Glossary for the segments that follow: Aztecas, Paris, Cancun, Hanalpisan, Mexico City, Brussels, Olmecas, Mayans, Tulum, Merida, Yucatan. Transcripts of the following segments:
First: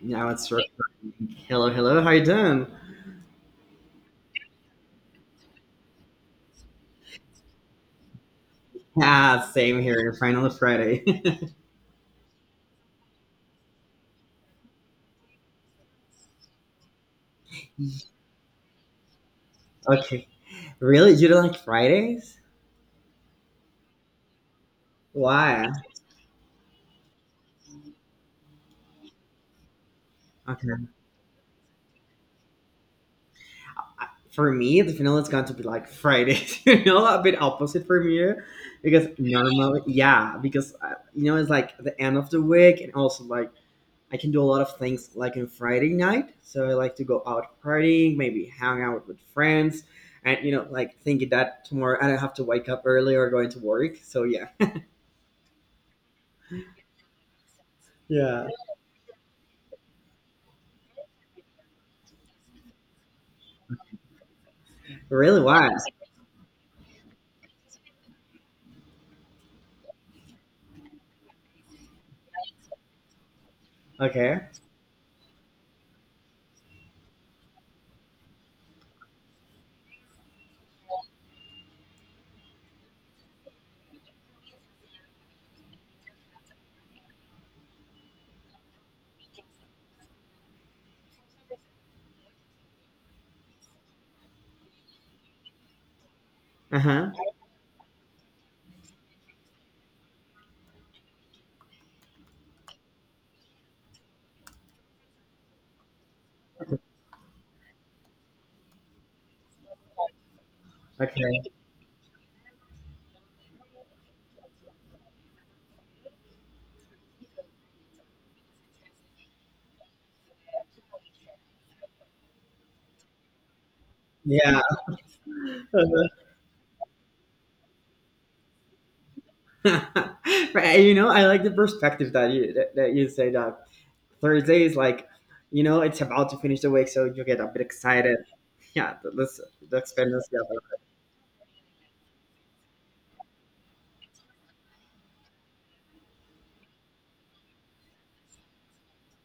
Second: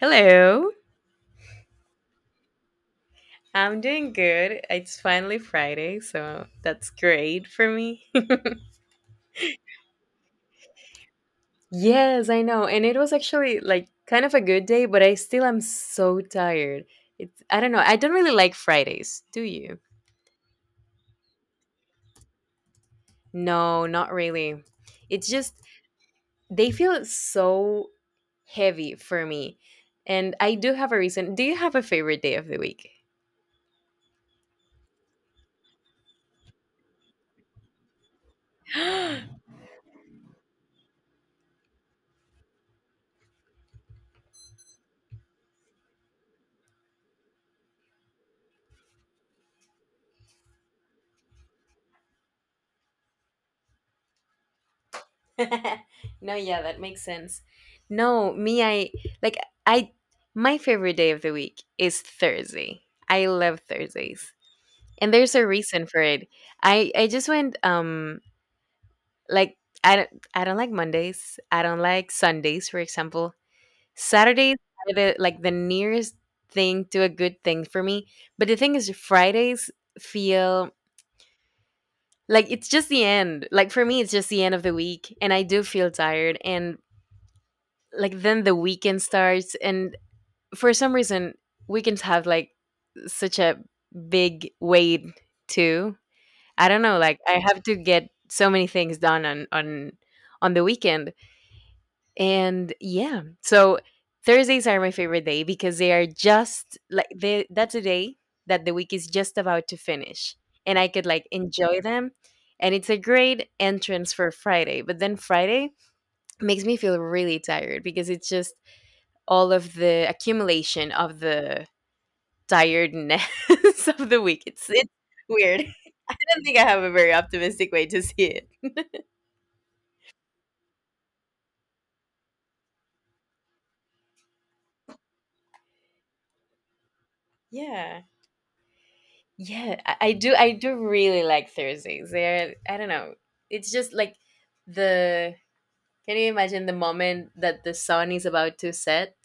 Now it's right. Hello, hello. How you doing? I'm doing good. It's finally Friday, so that's great for me. Ah, same here. Finally, Friday. Yes, I know. And it was actually like kind of a good day, but I still am so tired. It's, I don't know. I don't really like Fridays, do you? Okay. Really? You don't like Fridays? No, not really. It's just Why? they feel so heavy for me. And I do Okay. have a reason. Do you have a favorite day of the week? For me, the final is going to be like Fridays. A bit opposite from you, because normally, yeah, because you know it's like the end of the week, and also like I can do a lot of things like on Friday night. So I like to go out partying, maybe hang out with friends, and like thinking that tomorrow I don't have to wake up early or going to work. So yeah. No, yeah, that makes sense. No, Yeah. me, I like, I, my favorite day of the week is Thursday. I love Thursdays. And there's Really a was. reason for it. I just went like, I don't, I don't like Mondays. I don't like Sundays, for example. Okay. Saturdays are the, like, the nearest thing to a good thing for me. But the thing is Fridays feel like it's just the end. Like for me it's just the end of the week and I do feel tired and like then the weekend starts and for some reason weekends have like such a big weight too. I Uh don't know, huh. like I have to get so many things done on the weekend. And yeah. So Thursdays are my favorite day because they are just like, they, that's a day that the week is just about to finish and I could like Okay. enjoy them. And it's a great entrance for Friday. But then Friday makes me feel really tired because it's just all of the accumulation of the tiredness of the week. Yeah. It's weird. Uh-huh. I don't think I have a very optimistic way to see it. Right. You know, I like the perspective that you say that Thursday is like, it's about to finish the week, so you get a bit Yeah. excited. Yeah. Let's Yeah, let's spend this I do together. really like Thursdays. They're, I don't know. It's just like, the, can you imagine the moment that the sun is about to set?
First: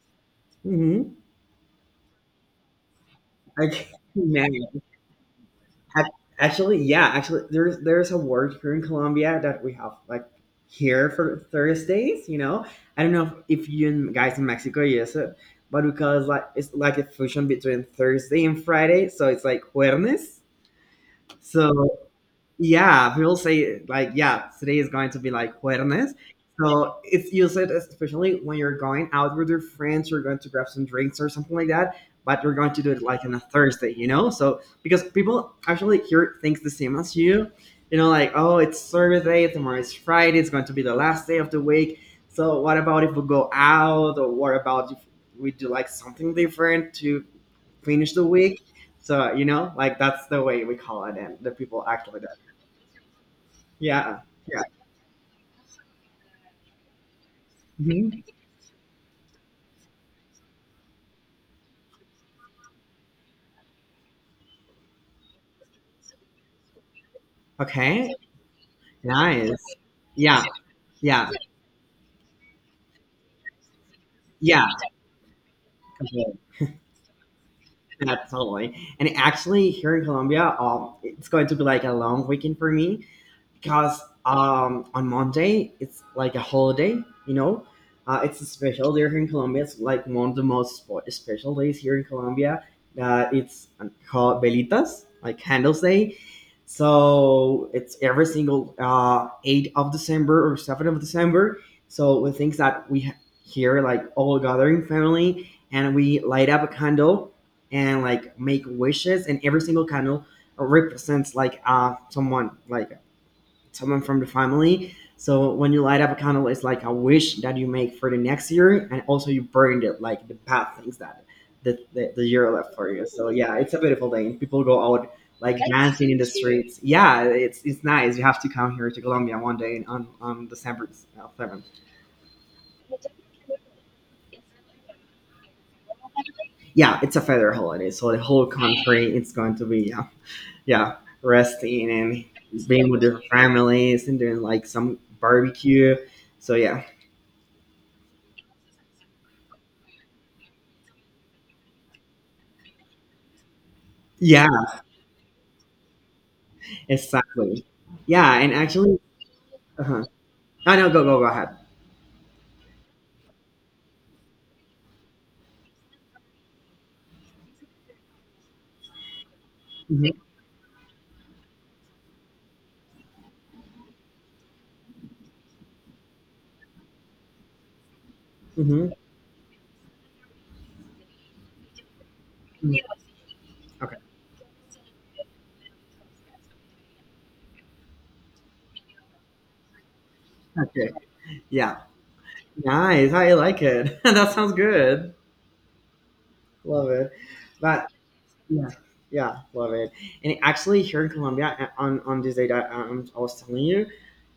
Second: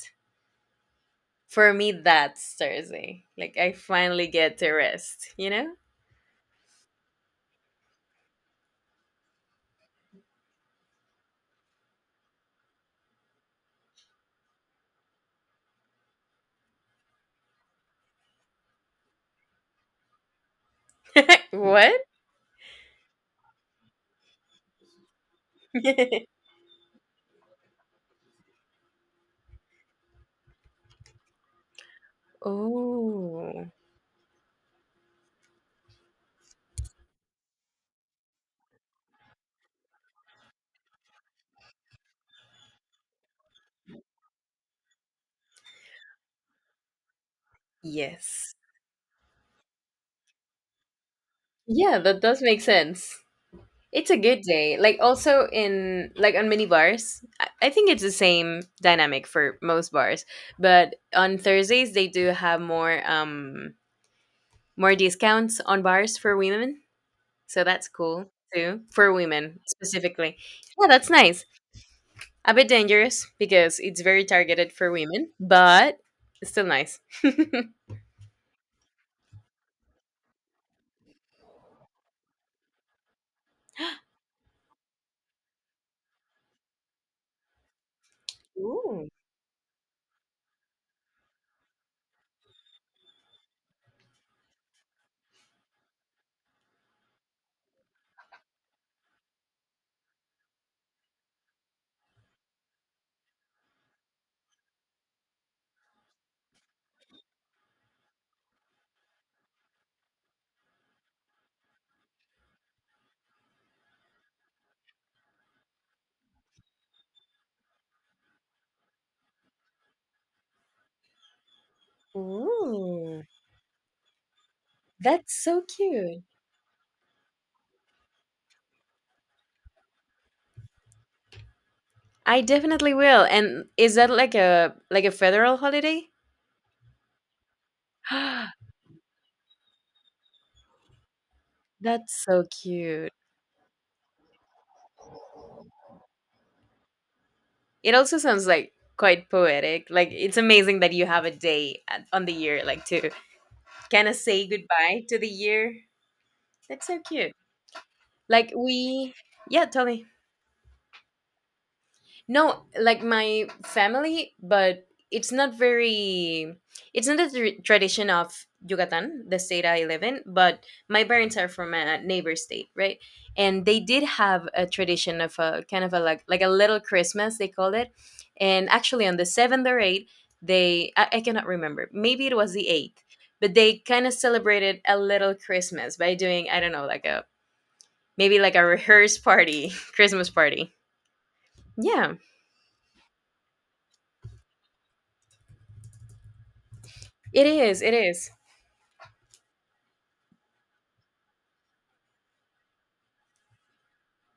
Mm-hmm. For me that's Thursday. Like I Okay. finally Yeah. get to rest, you know? Ac- Actually, yeah, actually, there's a work here in Colombia that we have like here for Thursdays. You know, I don't know if you and guys in Mexico use it, but because like it's like a fusion between Thursday and Friday, so it's like Jueves. So What? yeah, people say like, yeah, today is going to be like jueves. So it's used it especially when you're going out with your friends, you're going to grab some drinks or something like that, but you're going to do it like on a Oh. Thursday, you know? So because people actually here thinks the same as you, oh, it's service day, tomorrow is Friday, it's going to be the last day of the week. So what about if we go out or what about if we do like something different to finish the Yes. week? So, you know, like that's the way we call it and the people Yeah, that actually does make sense. It's a yeah. good Yeah. day. Like also in, like on mini bars, I think it's the Mhm. same dynamic for most bars. But on Thursdays they do have more more discounts on bars for women. So that's Okay. cool too. For Nice. women specifically. Yeah. Yeah, that's Yeah. nice. A bit dangerous because it's very Yeah. targeted for women, but Completely. it's still nice. Yeah, totally. And actually, here in Colombia, it's going to be like a long weekend for me. Because on Monday it's like a holiday, you know. It's a special day Ooh. here in Colombia. It's like one of the most special days here in Colombia. That it's called Velitas, like Candles Day. So it's every single 8th of December or 7th of December. So the things that we here, like all gathering family, and we light up a candle and like make wishes, and every single candle represents like someone, like someone from the family. So when you light up a candle, it's like a wish that you make for the next year, and also you burned it, like the bad things that the year left for you. Ooh. So yeah, it's a beautiful day. People go out That's like so that's dancing in cute. the cute streets. Yeah, it's nice. You have to come here to Colombia one day on December 7th. I definitely will. And is that like a, like a federal holiday? Yeah, it's a federal holiday, so the whole country it's going to be yeah, yeah, resting That's and so so being with cute. their families and doing like some barbecue. So yeah, It also sounds like quite poetic. Like it's amazing that you have a day at, on the year like to kind of say yeah, goodbye to the year. That's so cute. exactly. Yeah, Like and actually, we, yeah, tell uh-huh. me. I know. Go, go, go ahead. No, like my family, but it's not very. It's not a tradition of Yucatan, the state I live in, Hmm. but my parents are from a neighbor state, right? And they did have a tradition of a kind of a, like a little Christmas they called it, and Hmm. actually on the seventh or eighth, they, I cannot remember. Maybe it was the eighth, but they Okay. kind of celebrated a little Christmas by doing, I don't know, like a, maybe like a rehearsed party, Christmas party. Okay. Yeah. Yeah, Nice. I like it. That sounds good. Love it. it is. But It is. yeah, yeah, love it. And actually, here in Colombia, on this date I was telling you,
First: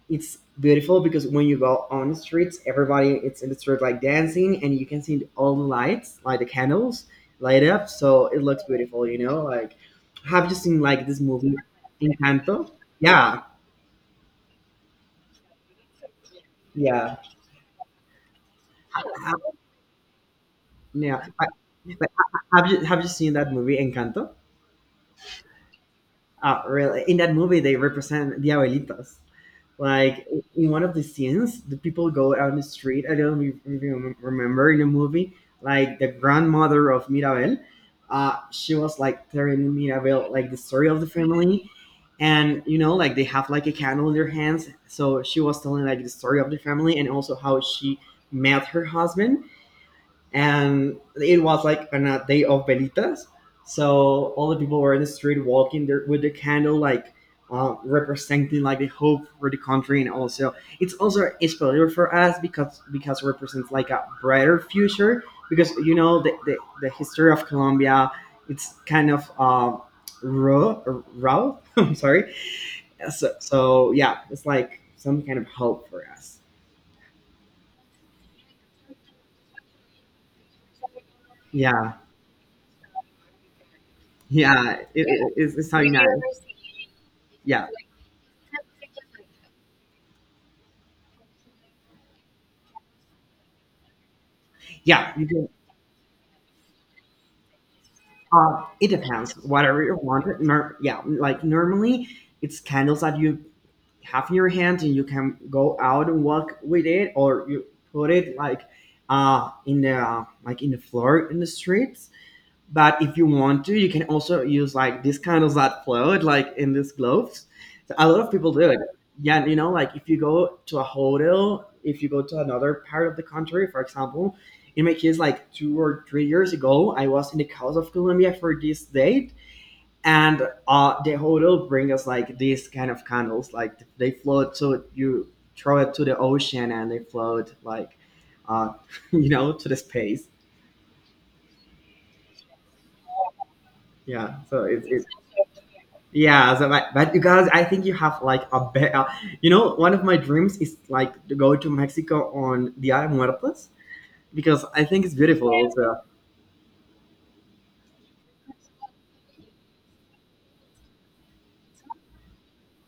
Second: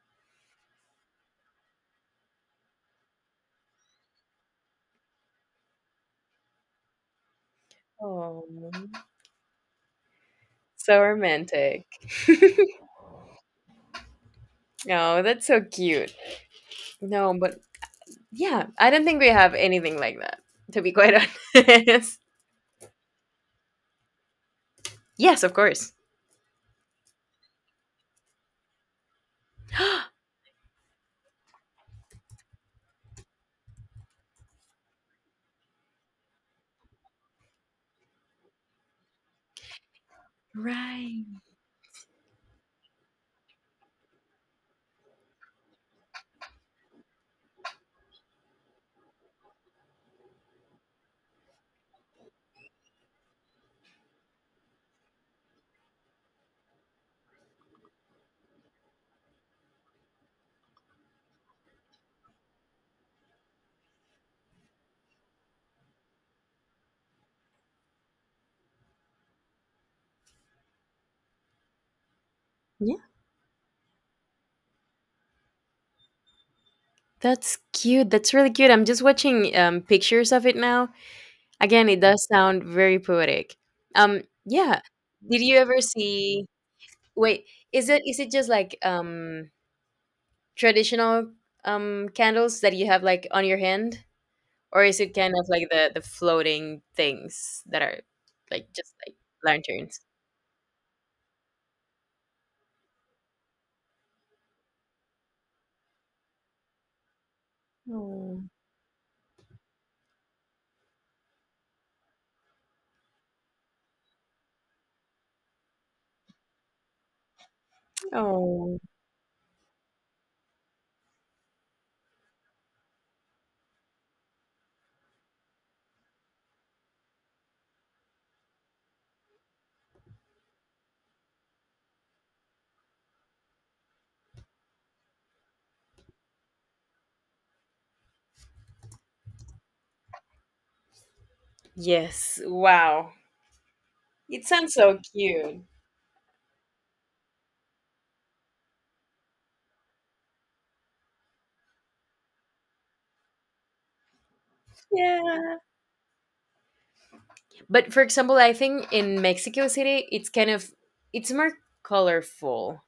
it's beautiful because when you go on the streets, everybody it's in the street like dancing, and you can see all the lights, like the candles, light up. So it Oh, looks beautiful, you know. Like, have you seen so like this movie, romantic. Encanto? Yeah, No, that's so cute. yeah, No, but yeah, I don't think we Ha- have anything like that, to be quite yeah. Like, honest. Have you seen that movie Encanto? Yes, of course. Really, in that movie they represent the abuelitas. Like in one of the scenes, the people go out in the street. I don't remember in the movie, like the grandmother of Mirabel. She was like telling Mirabel like the story of the Right. family, and you know like they have like a candle in their hands. So she was telling like the story of the family and also how she met her husband and it was like on a day of velitas, so all the people were in the street walking there with the candle like representing like the hope for the country and also it's also a failure for us because it represents like a brighter future because you know the history of Colombia it's kind of raw. Raw. I'm sorry. Yeah, So, so yeah, it's like some kind of hope for us. that's cute. That's really cute. I'm just watching pictures of it now. Again, Yeah. it does sound very poetic. Yeah, it, Yeah. yeah, it, it's, Did you it's we ever something nice. see? Wait, Yeah. is it, is it just like traditional candles that you have like on your hand? Or is Yeah, it you kind of can, like the floating things that are like, it just like depends. Whatever you lanterns? want. Yeah, like normally it's candles that you have in your hand and you can go out and walk with it, or you put it Oh, like in the like in the floor in the street. But if you want to, you can also use like this kind of that float, like in these globes. So a lot of people do oh, it. Yeah, you know, like if you go to a hotel, if you go to another part of the country, for example, in my case, like 2 or 3 years ago, I was in the coast of Colombia for this date, and the hotel bring us like these kind of candles, like they float, so you throw it to the ocean and they float like, uh, you know, to the space. Yes. Wow. Yeah, It so sounds it's so it's cute. Yeah, so but you guys, I think you have like a better, you know, one of my dreams is like to go to Mexico on Dia de Muertos because I think it's beautiful Yeah. also. But for example, I think in Mexico City, it's kind of, it's more colorful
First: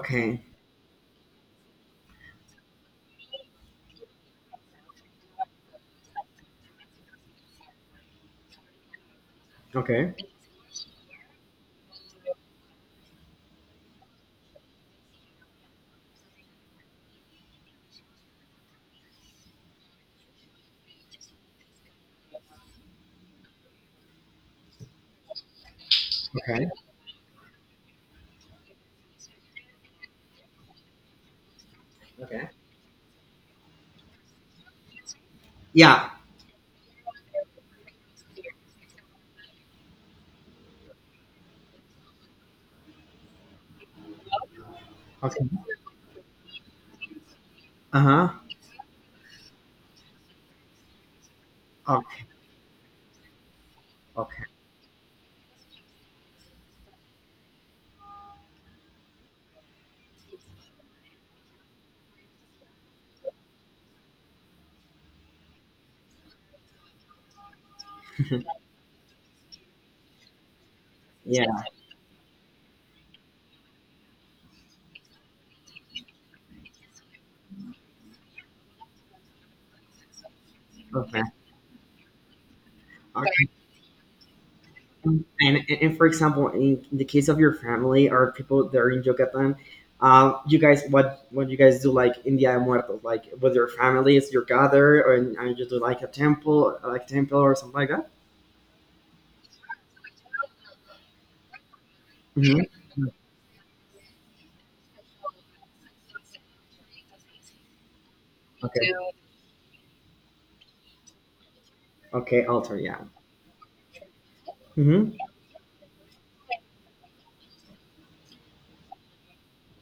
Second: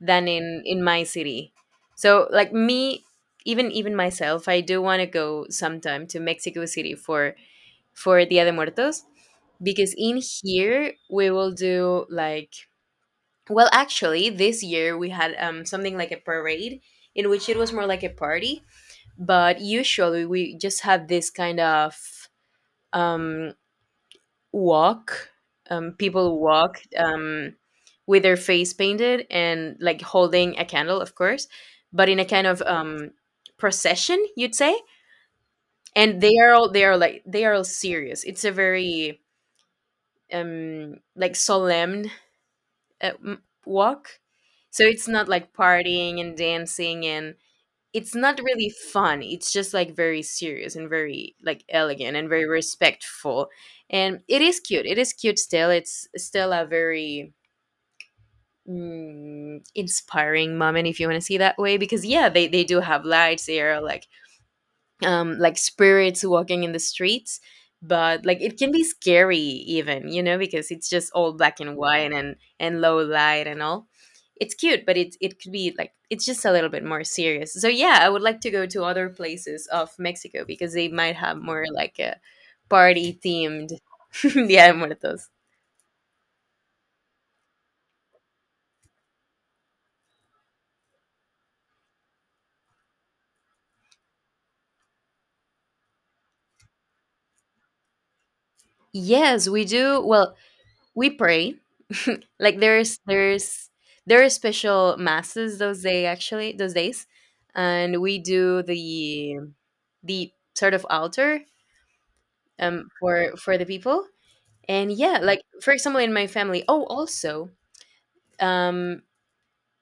than in my city. So like me, even, even myself, I do want to go sometime to Mexico City for Dia de Muertos because Okay. in here we will do like, well, actually, this year we had something like a parade in which it was more like a party, but usually we just have this kind of um, walk. People Okay. walk with their face painted and like holding a candle, of course, but in a kind Okay. of procession, you'd say. Yeah. And they are all, they are like, they are all serious. It's a very like solemn walk. So it's not Okay. like partying and dancing and it's Uh-huh. not really fun. It's just like very serious and very like elegant Okay. and very respectful. And it Okay. is cute. It is cute still. It's still a very inspiring moment if you want to see that way because yeah, they do have lights. They are like spirits walking in the streets, but like it can be scary even, you know, because it's just all black Yeah. and white and low light and all. It's cute, but it could be like, it's just a little bit more serious. So yeah, I would like to go to other places of Mexico because they might Okay. have more like a party Okay. themed yeah And, Muertos. and for example, in the case of your family or people that are in Yucatan, you guys, what you guys do like in Dia de Muertos, like with your families, you gather or and you do like a temple, like temple or something like that. Yes, we do, well, we pray. Like Hmm. There's there are special masses those day, actually those days, and we do Okay, the sort of altar okay, altar, yeah. for the people. And Hmm. yeah, like for example in my family, oh also, um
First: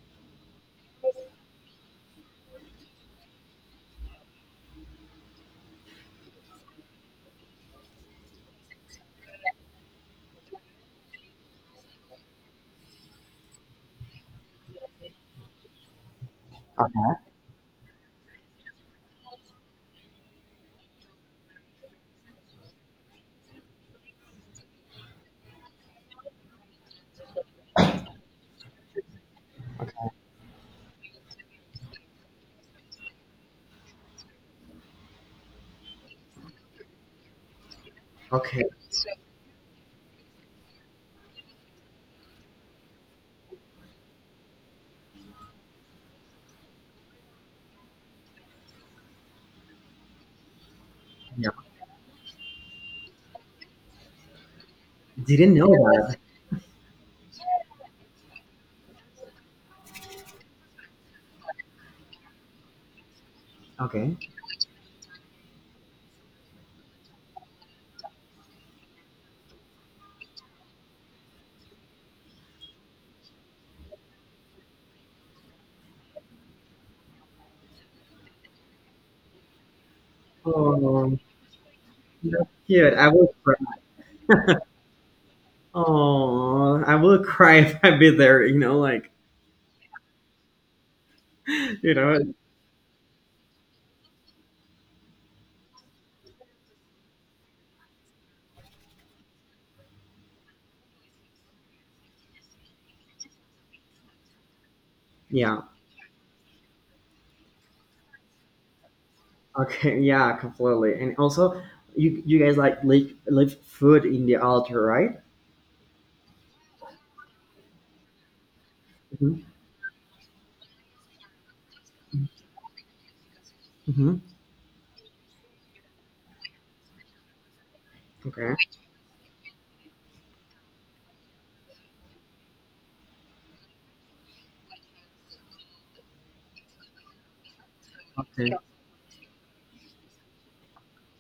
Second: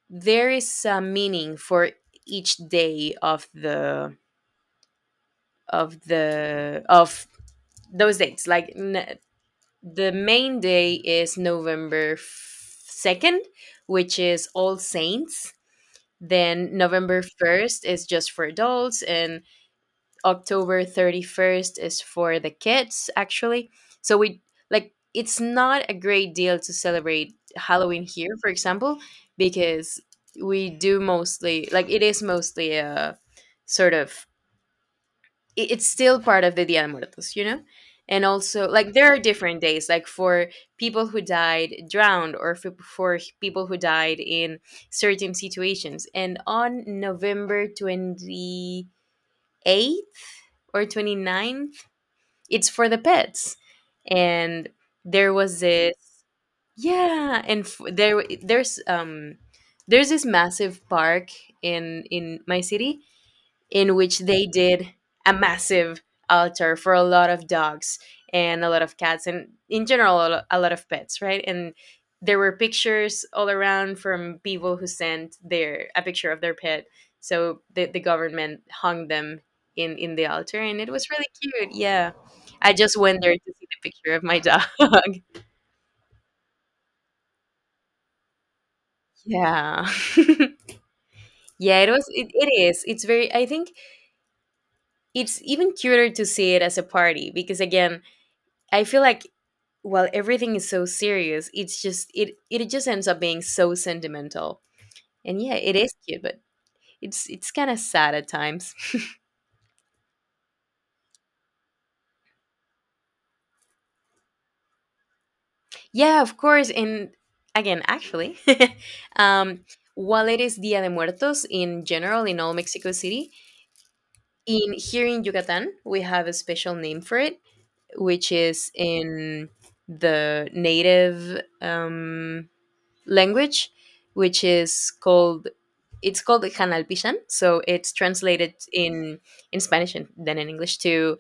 there is a meaning for each day of the, of the, of those dates, like the main day is November 2nd, which is All Saints. Then November 1st is just for adults, and October 31st is for the kids, actually. So we, like, it's not a great deal to celebrate Halloween here, for example, because we do mostly, like it is mostly a sort of, it- it's still part of the Dia de Muertos, you know? And Okay, also, like, there are different days, like for people who died drowned or for people who died in certain situations. And on November 28th or yeah. 29th, it's for the pets. And there Didn't was know this, that. yeah, there there's this massive park in my city in Okay. which they did a massive altar for a lot of dogs and a lot of cats, and in general a a lot of pets, right. And there were pictures all around from people who sent their, a picture of their pet, so the government hung them in the altar, and it was Oh, really cute. Yeah, that's I cute. just I went there will to cry. see the picture of my dog. Oh, I will cry if I be there. You know, like, Yeah. Yeah, it you was, know, it is it's very, I think it's even cuter to see it as a party, because again, I feel like while everything is so serious, it's just, it just ends up being so sentimental. And yeah, yeah. it is cute, but it's kind of sad at times. Okay, yeah, completely. And also, you guys like leave food in the altar, right? Yeah, of course. And again, actually, Mm-hmm. um, while it is Dia de Muertos in general in all Mexico City, Hmm. in here in Yucatan we have a special name for it, which Okay. is in the native language, which is called, it's called Hanalpisan. So it's translated Okay. in Spanish and then in English to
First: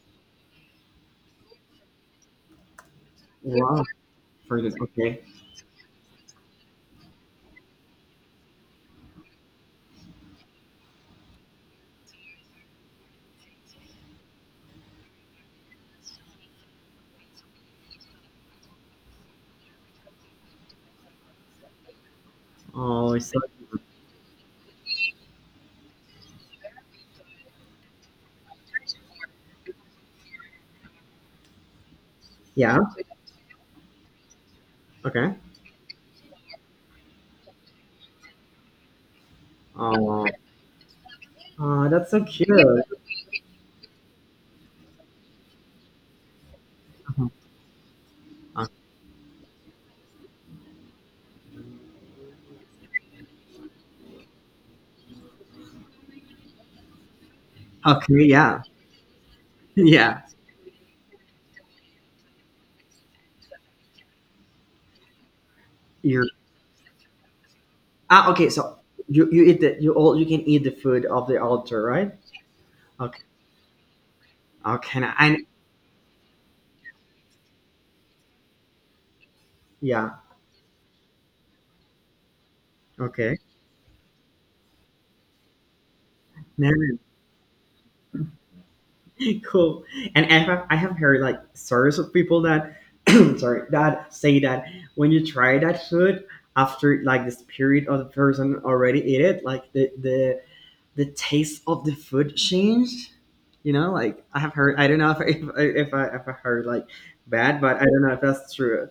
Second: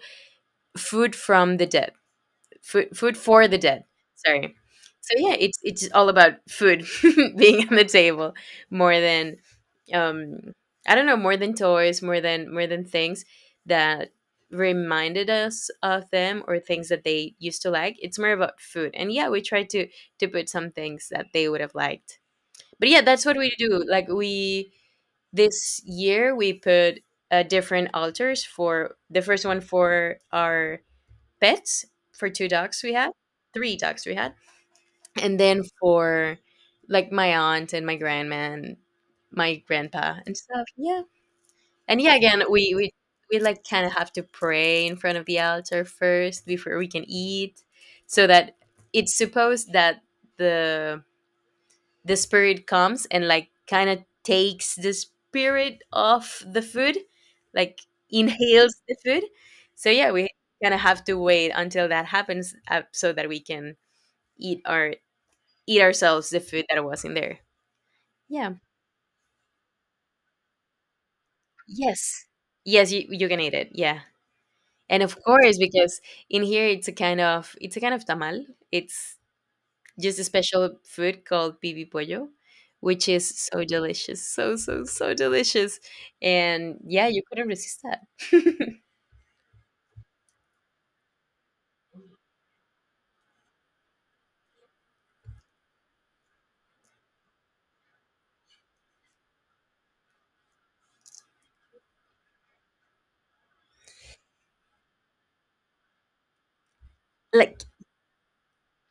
food from the dead, food for the dead. Wow. Sorry. For this. So Okay. yeah, it's all about food being on the table more than um I don't know, more than toys, more than, more than things that reminded us of them or things that they used to like. It's more about food. And yeah, we try to put some things that they would have liked, but yeah, Oh, that's it's what so we do. Like we, this year we put different altars for the first one for our pets, for two yeah. dogs we had, three dogs we had, Okay. and then for like my aunt and my grandma and my grandpa Oh, and stuff. Yeah. oh, And that's yeah, so again, we cute. we we like kind of have to pray in front of the altar first before we can eat, so that Uh, it's supposed that the the spirit comes and like kind of takes the spirit of the food, like Okay. Yeah. inhales the food. So yeah, Yeah. we kind of have to wait until that happens so that we can eat our, eat You're ourselves the food that was in there. ah. Okay. Yeah. So you eat the you all you can eat the food of the altar, right? Yes. Yes, you, Okay. you can eat it. Yeah. And Okay. of And course, because in here it's a kind of, it's a kind of tamal. It's yeah. just a special food called pibi pollo, which is Okay. so delicious, so so so delicious, No. and yeah, you couldn't resist that. Cool. And I have heard like stories of people that, sorry, that say that when you try that food after like the spirit of the person already ate it, like the taste of the food changed. You know, like I have heard. I don't know if I heard like bad, Like, but I don't know if that's true.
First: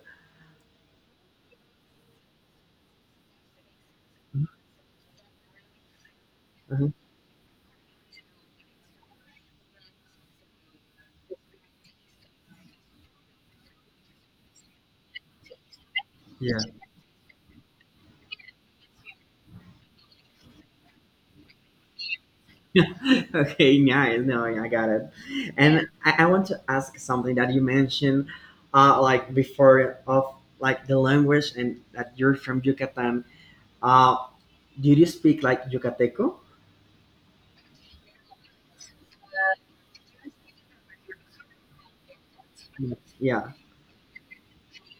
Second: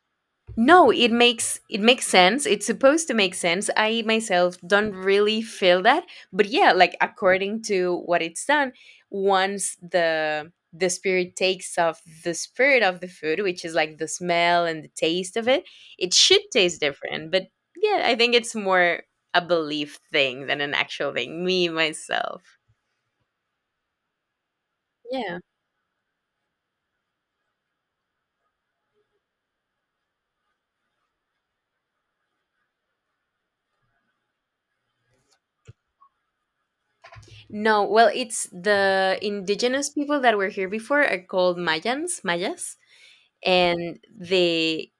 no, it makes, it makes sense. It's supposed to make sense. I myself don't really feel that, but yeah, Uh. like according to what it's done, once the spirit takes off the spirit of the food, which is like the smell and the taste of it, it should Yeah. taste different. But yeah, I think it's more a belief thing than an actual thing. Me myself. Okay, nice. No, I got it. Yeah. Yeah. And I want to ask something that you mentioned, like before of like the language and that you're from Yucatan. Uh, did you speak like Yucateco? No, well, it's the indigenous people that were here before are called Mayans, Mayas, Yes. Yeah. and they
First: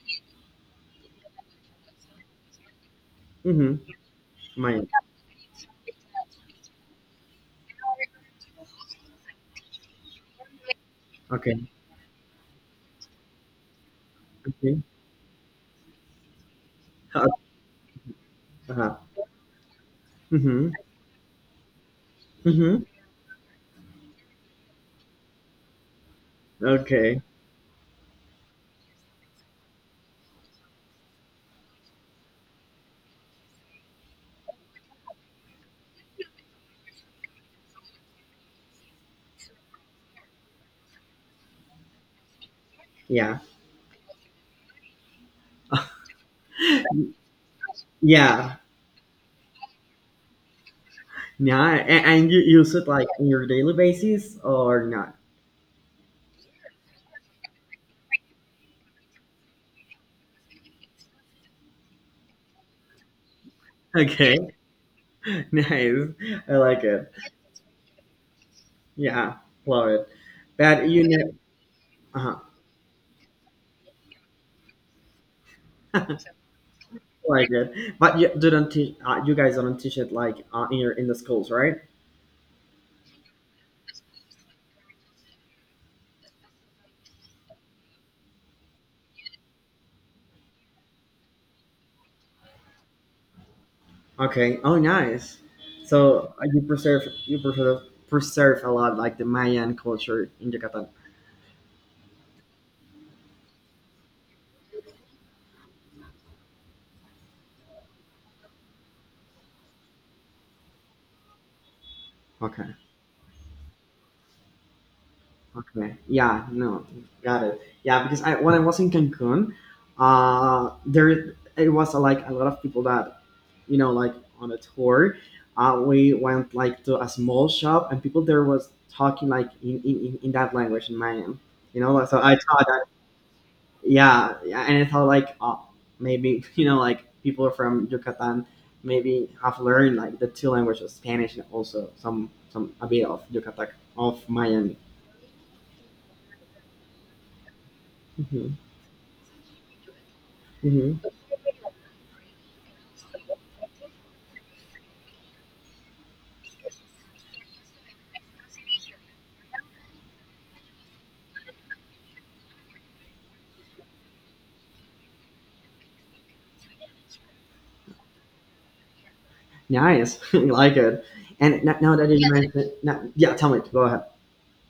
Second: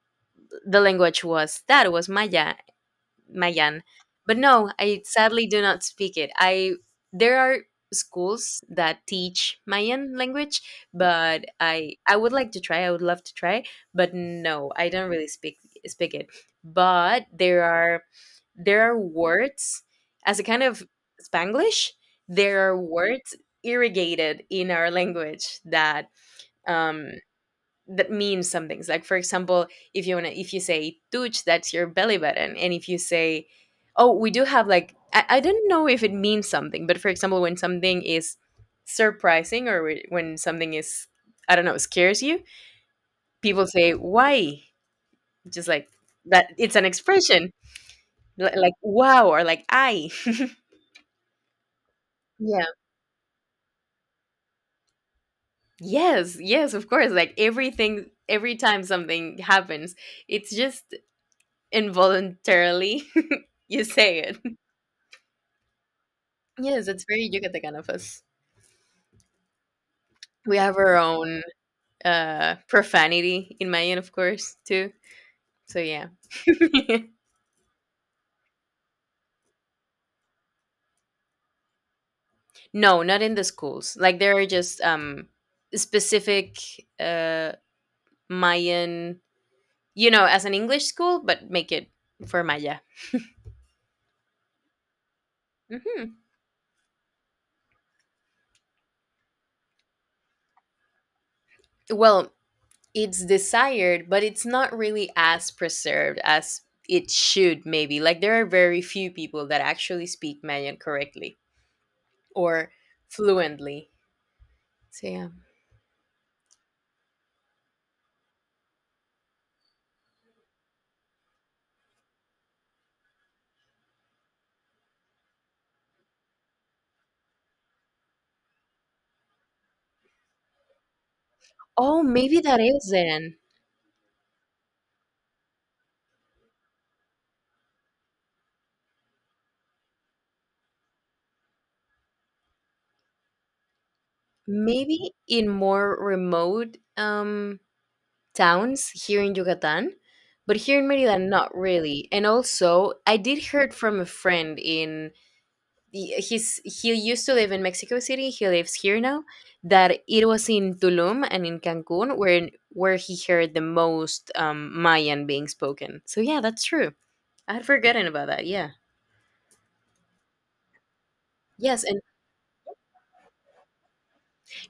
the language was that was Maya Mm-hmm. Mayan. But no, My I sadly do not speak it. I there are schools that teach Mayan language, but okay. I would like to try. I would love to try, but no, Okay. I don't really speak it. But Uh, there are there uh-huh. are words as a kind Mm-hmm. of Spanglish. There are Mm-hmm. words irrigated in our language that um Okay. that means some things. Like for example, if you say "tuch," that's your belly button. And if you say, oh, we do have like I don't know if it means something, but for example, when something is surprising or when something is, I don't know, scares you, Yeah. people say why? Just like that, it's an expression. li- Yeah. Like wow or like I. Yeah. And you Yeah. use it like on your daily basis or not? Yes, yes, of course. Like everything, every time something happens, it's just involuntarily you say it. Okay. Nice. I like Yes, it's it. very Yucatecan of us. Yeah, love it. We have But our you know, own uh profanity in Mayan, of course, too. So yeah. like it. But you didn't teach. You guys don't teach it like in your in the schools, right? No, not in the schools. Like there are just specific uh, Mayan, you know, as an English school, but make it for Maya. Okay. Oh, nice. hmm So you preserve a lot like the Mayan culture in Yucatan. Well, it's desired, but it's not really as preserved as it should. Maybe like there are very few people that actually speak Mayan correctly Okay. or fluently. So yeah. Okay. Yeah. No. Got it. Yeah, because I when I was in Cancun, there it was like a lot of people that, you know, like on a tour. We went like to a small shop, and people there was talking like in that language in Mayan. You know, Oh, like, so I maybe that thought that is then. yeah, yeah, and I thought like oh, maybe you know like people from Yucatan maybe have learned like the two languages, Spanish and also some a bit of Yucatan of Mayan. Maybe in more remote Hmm. towns here in Yucatan, but here in Merida, not really. And also, I did heard from a friend in he used to live in Mexico City. He lives here now. That it was in Tulum and in Cancun where he heard the most Mayan being spoken. So yeah, that's true. I had forgotten about that. Yeah. Nice. I like it. And Yes, now and that you mentioned, yeah, tell me. Go ahead.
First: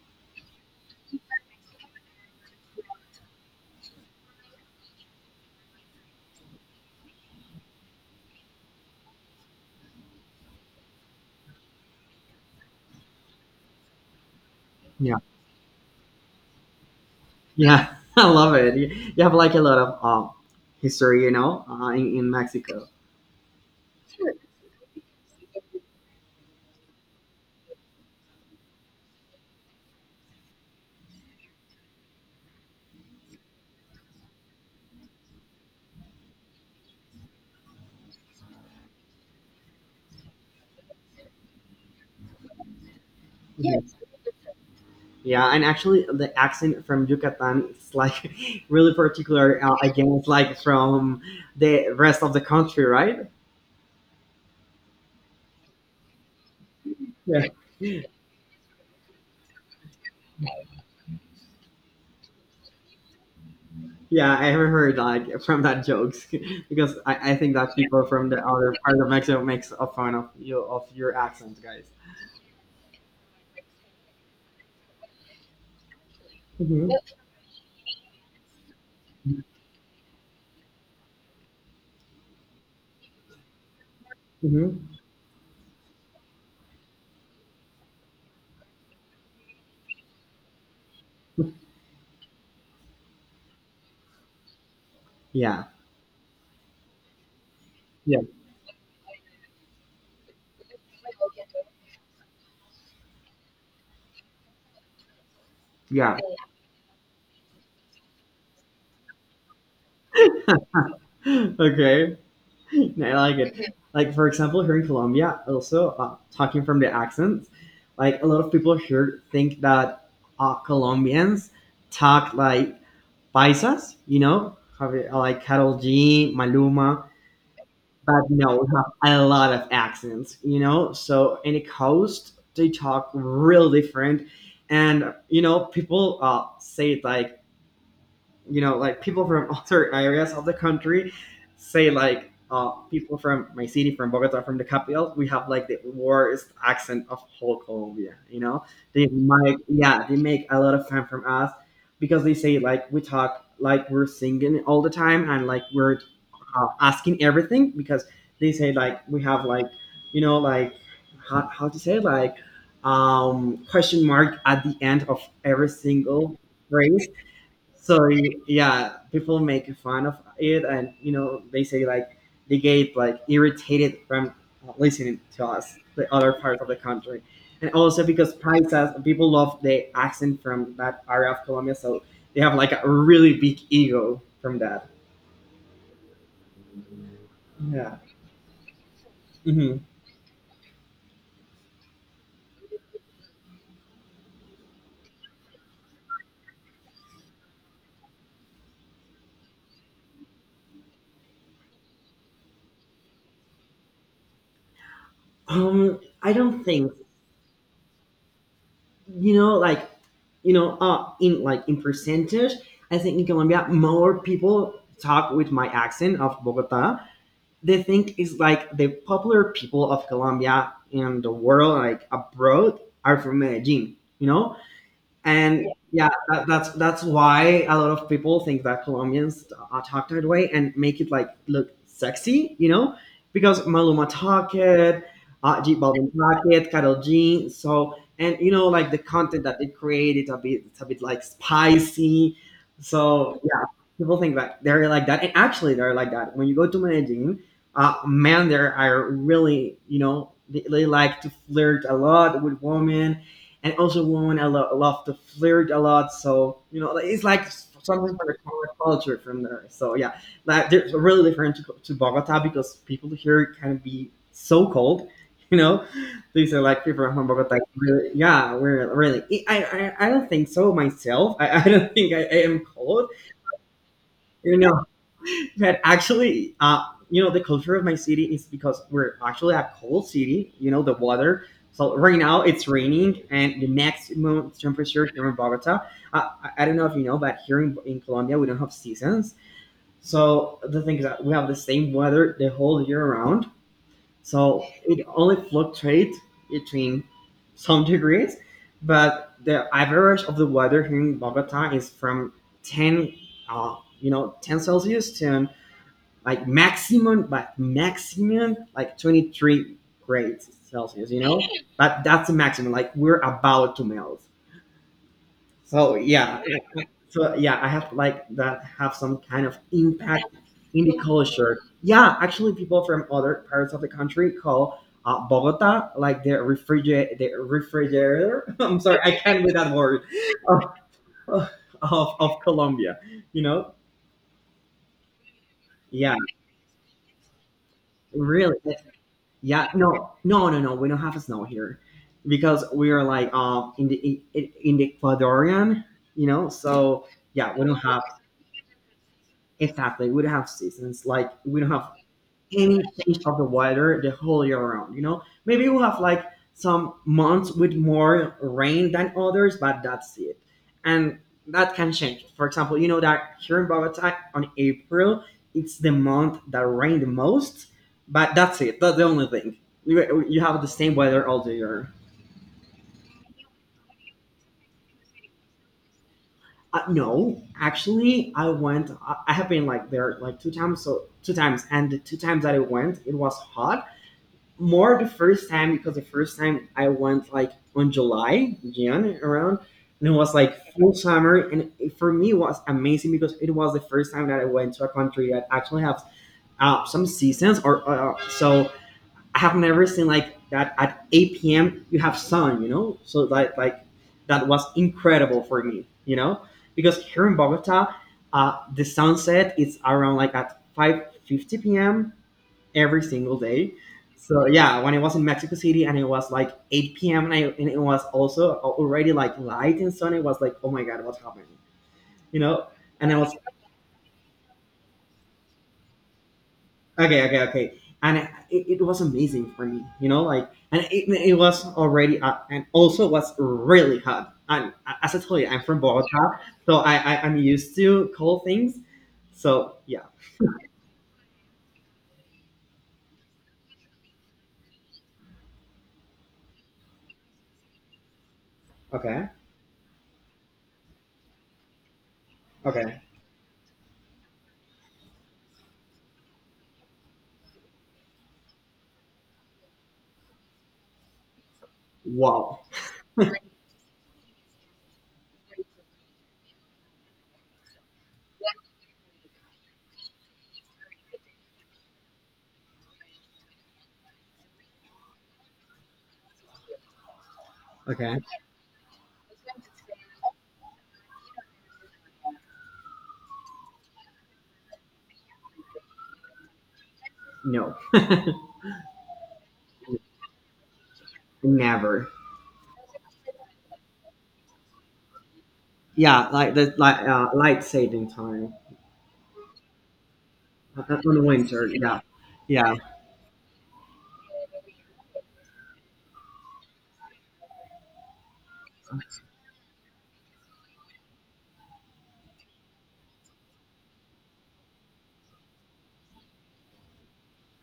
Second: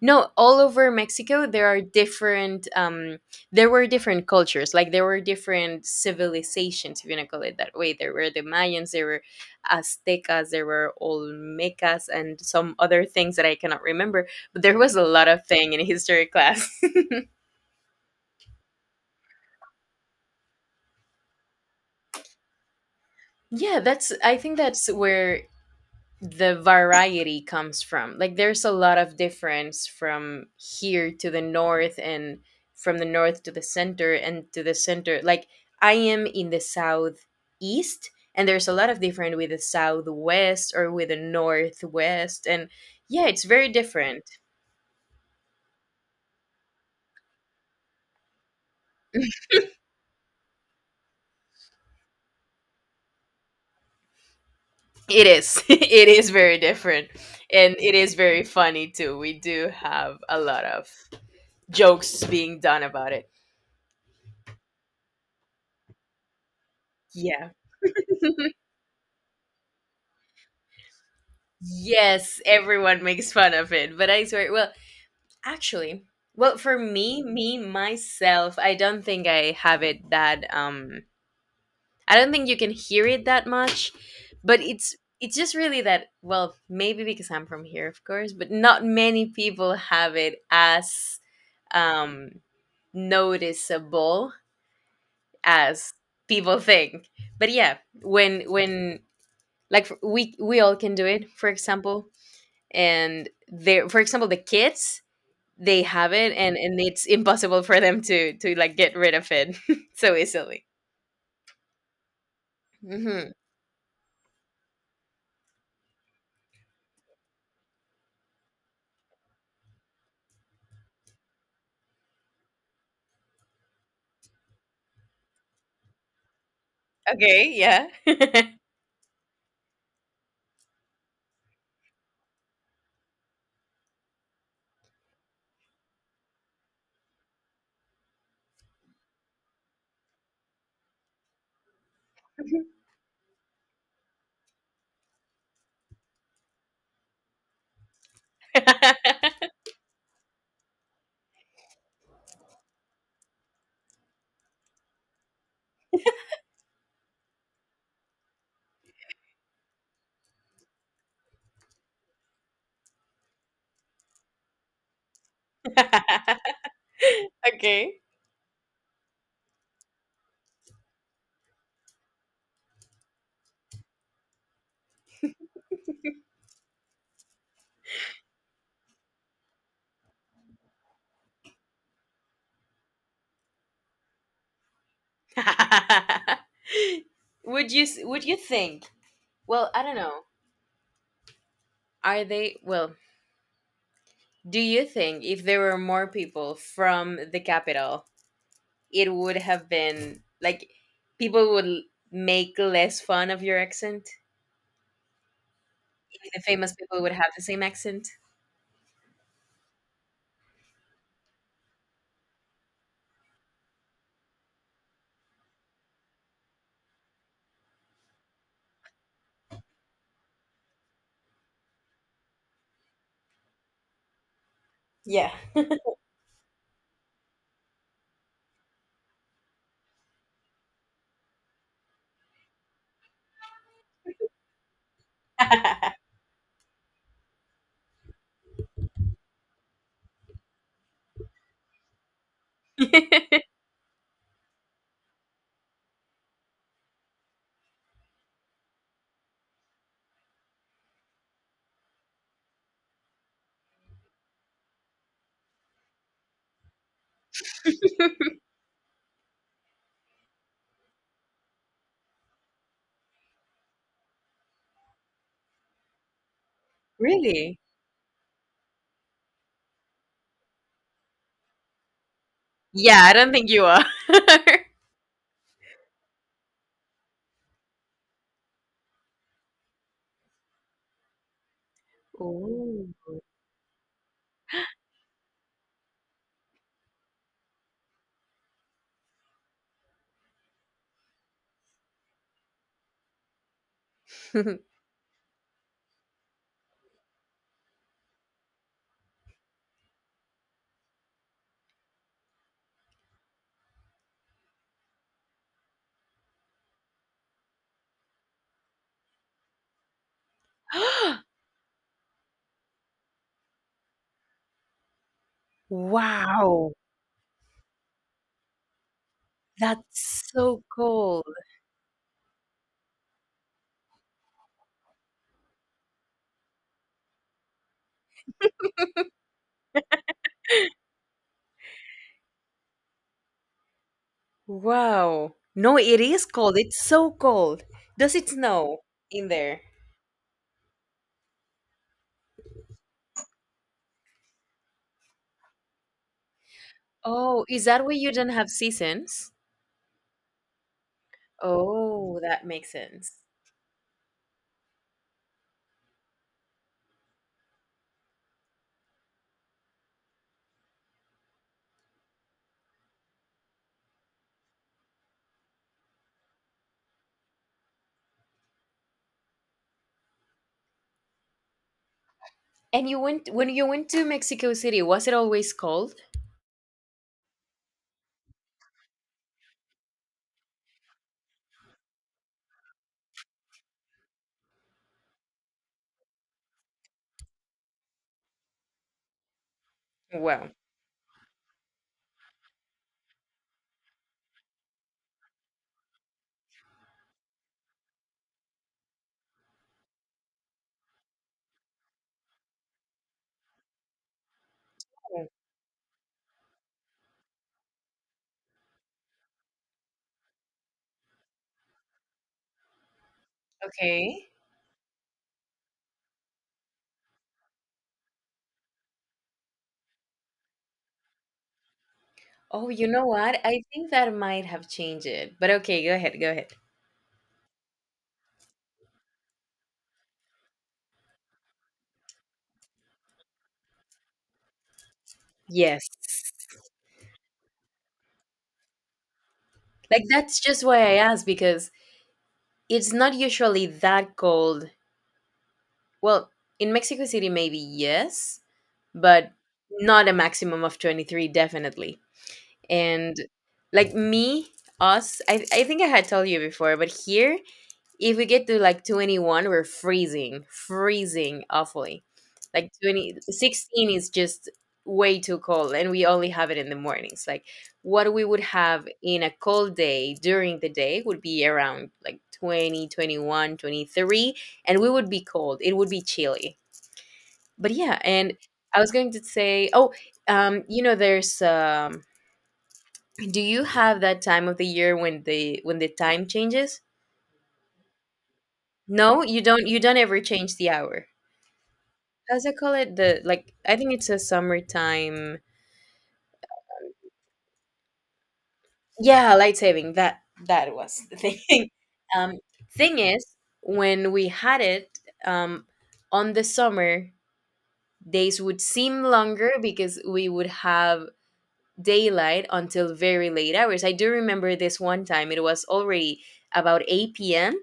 No, all over Mexico there are different. There were different cultures, like there were different civilizations, if you want to call it that way. There were the Mayans, there were Aztecas, there were Olmecas, and some other things that I cannot remember. But there was a Yeah, lot of thing in history class. yeah, I love it. You have like a lot of history, you know, in Mexico. Mhm. Yeah, that's. I think that's where the variety comes from. Like there's a lot of difference from here to the north and from the north to the center and to the center. Like I am in the southeast and there's a lot of different with the southwest or with the northwest and yeah, it's very different. Yeah, and actually, the accent from Yucatan is like really particular. Again, it's like from the rest of the country, right? It is. It is very different. Yeah. And it is very funny too. We do have a lot of jokes being done about it. Yeah, I haven't heard like from that jokes because I Yeah. think that people from the other part of Mexico makes a fun of you of your accent, guys. Yes, everyone makes fun of it, but I swear, well, actually, well, for Mhm. me, me myself, I don't think I have it that I don't think you can hear it that much, but Mhm. it's just really that, well, maybe because I'm from here, of course, but not many people have it as um noticeable Yeah. as people think. But yeah, Yeah. when like we all can do it, for example, and they for example the kids they have Yeah. it and it's impossible for them to like get rid of it so easily. Okay. I Hmm. like it. Like for example, here in Colombia, also talking from the accents, like a lot of people here think that Colombians talk like paisas, you know, like Carol G, Maluma, Okay, yeah. but no, we have a lot of accents, you know. So in the coast, they talk real different, and you know, people say it like you know, like people from other areas of the country say like people from my city, from Bogota, from the capital, we have like the worst accent of whole Colombia. You know, they make a lot of fun from us because they say like we talk like we're singing all the time and like we're asking everything because they say like we have like you know like how to say like question mark at the end of every single phrase. Okay. So yeah, people make fun of it, and you know they say like they get like irritated from listening to us the other parts of the country, and also because paisas people love the accent from that area of Colombia, so they have like a really big ego from that. would you Yeah. s- would you think, well, Mhm. I don't know, are they, well, do you think if there were more people from the capital it would have been like people would make less fun of your accent? Like I the don't famous think, people would have the same accent. you know, like you know in like in percentage, I think in Colombia more people talk with my accent of Bogota. They think is like the popular people of Colombia in the world, like abroad, are from Medellin. You know, Yeah. and yeah, that's why a lot of people think that Colombians are talk that way and make it like look sexy, you know, because Maluma talk it, G Balvin talk it, Karol G. So and you know like the content that they create, it's a bit like spicy. So yeah, people think that they're like that, and actually they're like that. When you go to Medellin, men there are really you know they like to flirt a lot with women, and also women love to flirt a lot, so you know like, it's like something from the common culture from there. So yeah, like there's really different to Bogota because people here can be so cold you know. These are like people from Really? Bogota really, yeah we're really I don't think so myself I don't think I am Yeah, cold, I don't think you are. you know. But actually, you know, the culture of my city is because we're actually a cold city. You know, the weather. So right now it's Ooh. raining, and the maximum temperature here in Bogota. I don't know if you know, but here in Colombia we don't have seasons. So the thing is that we have the same weather the whole year around. So it only fluctuates between some degrees, but the average of the weather here in Bogota is from ten, you know, ten Celsius to like maximum, but maximum like 23 grades Celsius, you know? But that's the maximum. Like we're about to melt. So yeah. Wow. So yeah, I have like that have some kind of That's impact so in the cold. culture. Yeah, actually people from other parts of the country call Bogota like the refrigerator. I'm sorry, I can't with that word of, of Colombia, you know? Wow. No, it Yeah, is cold. It's so cold. Does it really. snow in there? Yeah, no, we don't have snow here because we are like in the in the Ecuadorian, you know. So Oh, yeah, is we don't that why have you don't have seasons? exactly. We don't have seasons. Like we don't have Oh, that makes any sense. change of the weather the whole year round. You know, maybe you have like some months with more rain than others, but that's it, and that can change. For example, you know that here in Bogota on April, it's the month that rain the most, but that's it. That's the only thing. You have the same weather all the year. And you went when you went to Mexico City, was it always cold? No, actually, I went. I have been like there like two times. So two times, and the two times that I went, it was hot more the first time because the first time I went like on July, Jan around, and it was Wow. like full summer, and it, for me it was amazing because it was the first time that I went to a country that actually has some seasons, or so I have never seen like that at 8 p.m. you have sun, you know, so like that was incredible for me, you know, because here in Bogota, the sunset is around like at 5:50 p.m every single day. Okay. So yeah, when I was in Mexico City and it was like 8 p.m. and, and it was also already like light and sun, it was like, oh my god, what's happening? You know? Oh, you know And I was what? I think that might have changed it. But okay, go ahead, go ahead. Okay. And it was amazing for me, you know, like, and it was already, and also was really hot. And as I told you, I'm from Yes. Bogota, so I'm used to cold things. So yeah, Like that's just why I asked because it's not usually that cold. Well, in Mexico City maybe yes, okay, but not a maximum of 23 definitely. okay, And like me, us, I think I had told you before, but here if we get to like 21 we're freezing awfully, wow, like 20, 16 is just way too cold, and we only have it in the mornings. Like what we would have in a cold day during the day would be around like 20, 21, 23, and we would be cold, it would be chilly. But yeah, okay, and I was going to say, oh, there's, do you have that time of the year when the time changes? no, No, you don't ever change the hour. never. As I call it? The, like, I think it's a summertime. Yeah, like the like light saving time. Yeah, light saving. That was In the the winter. thing. Yeah, Um, yeah. thing is, when we had it, um, on the summer days would seem longer because we would have daylight until very late hours. I do remember this one time. It was already about 8 p.m.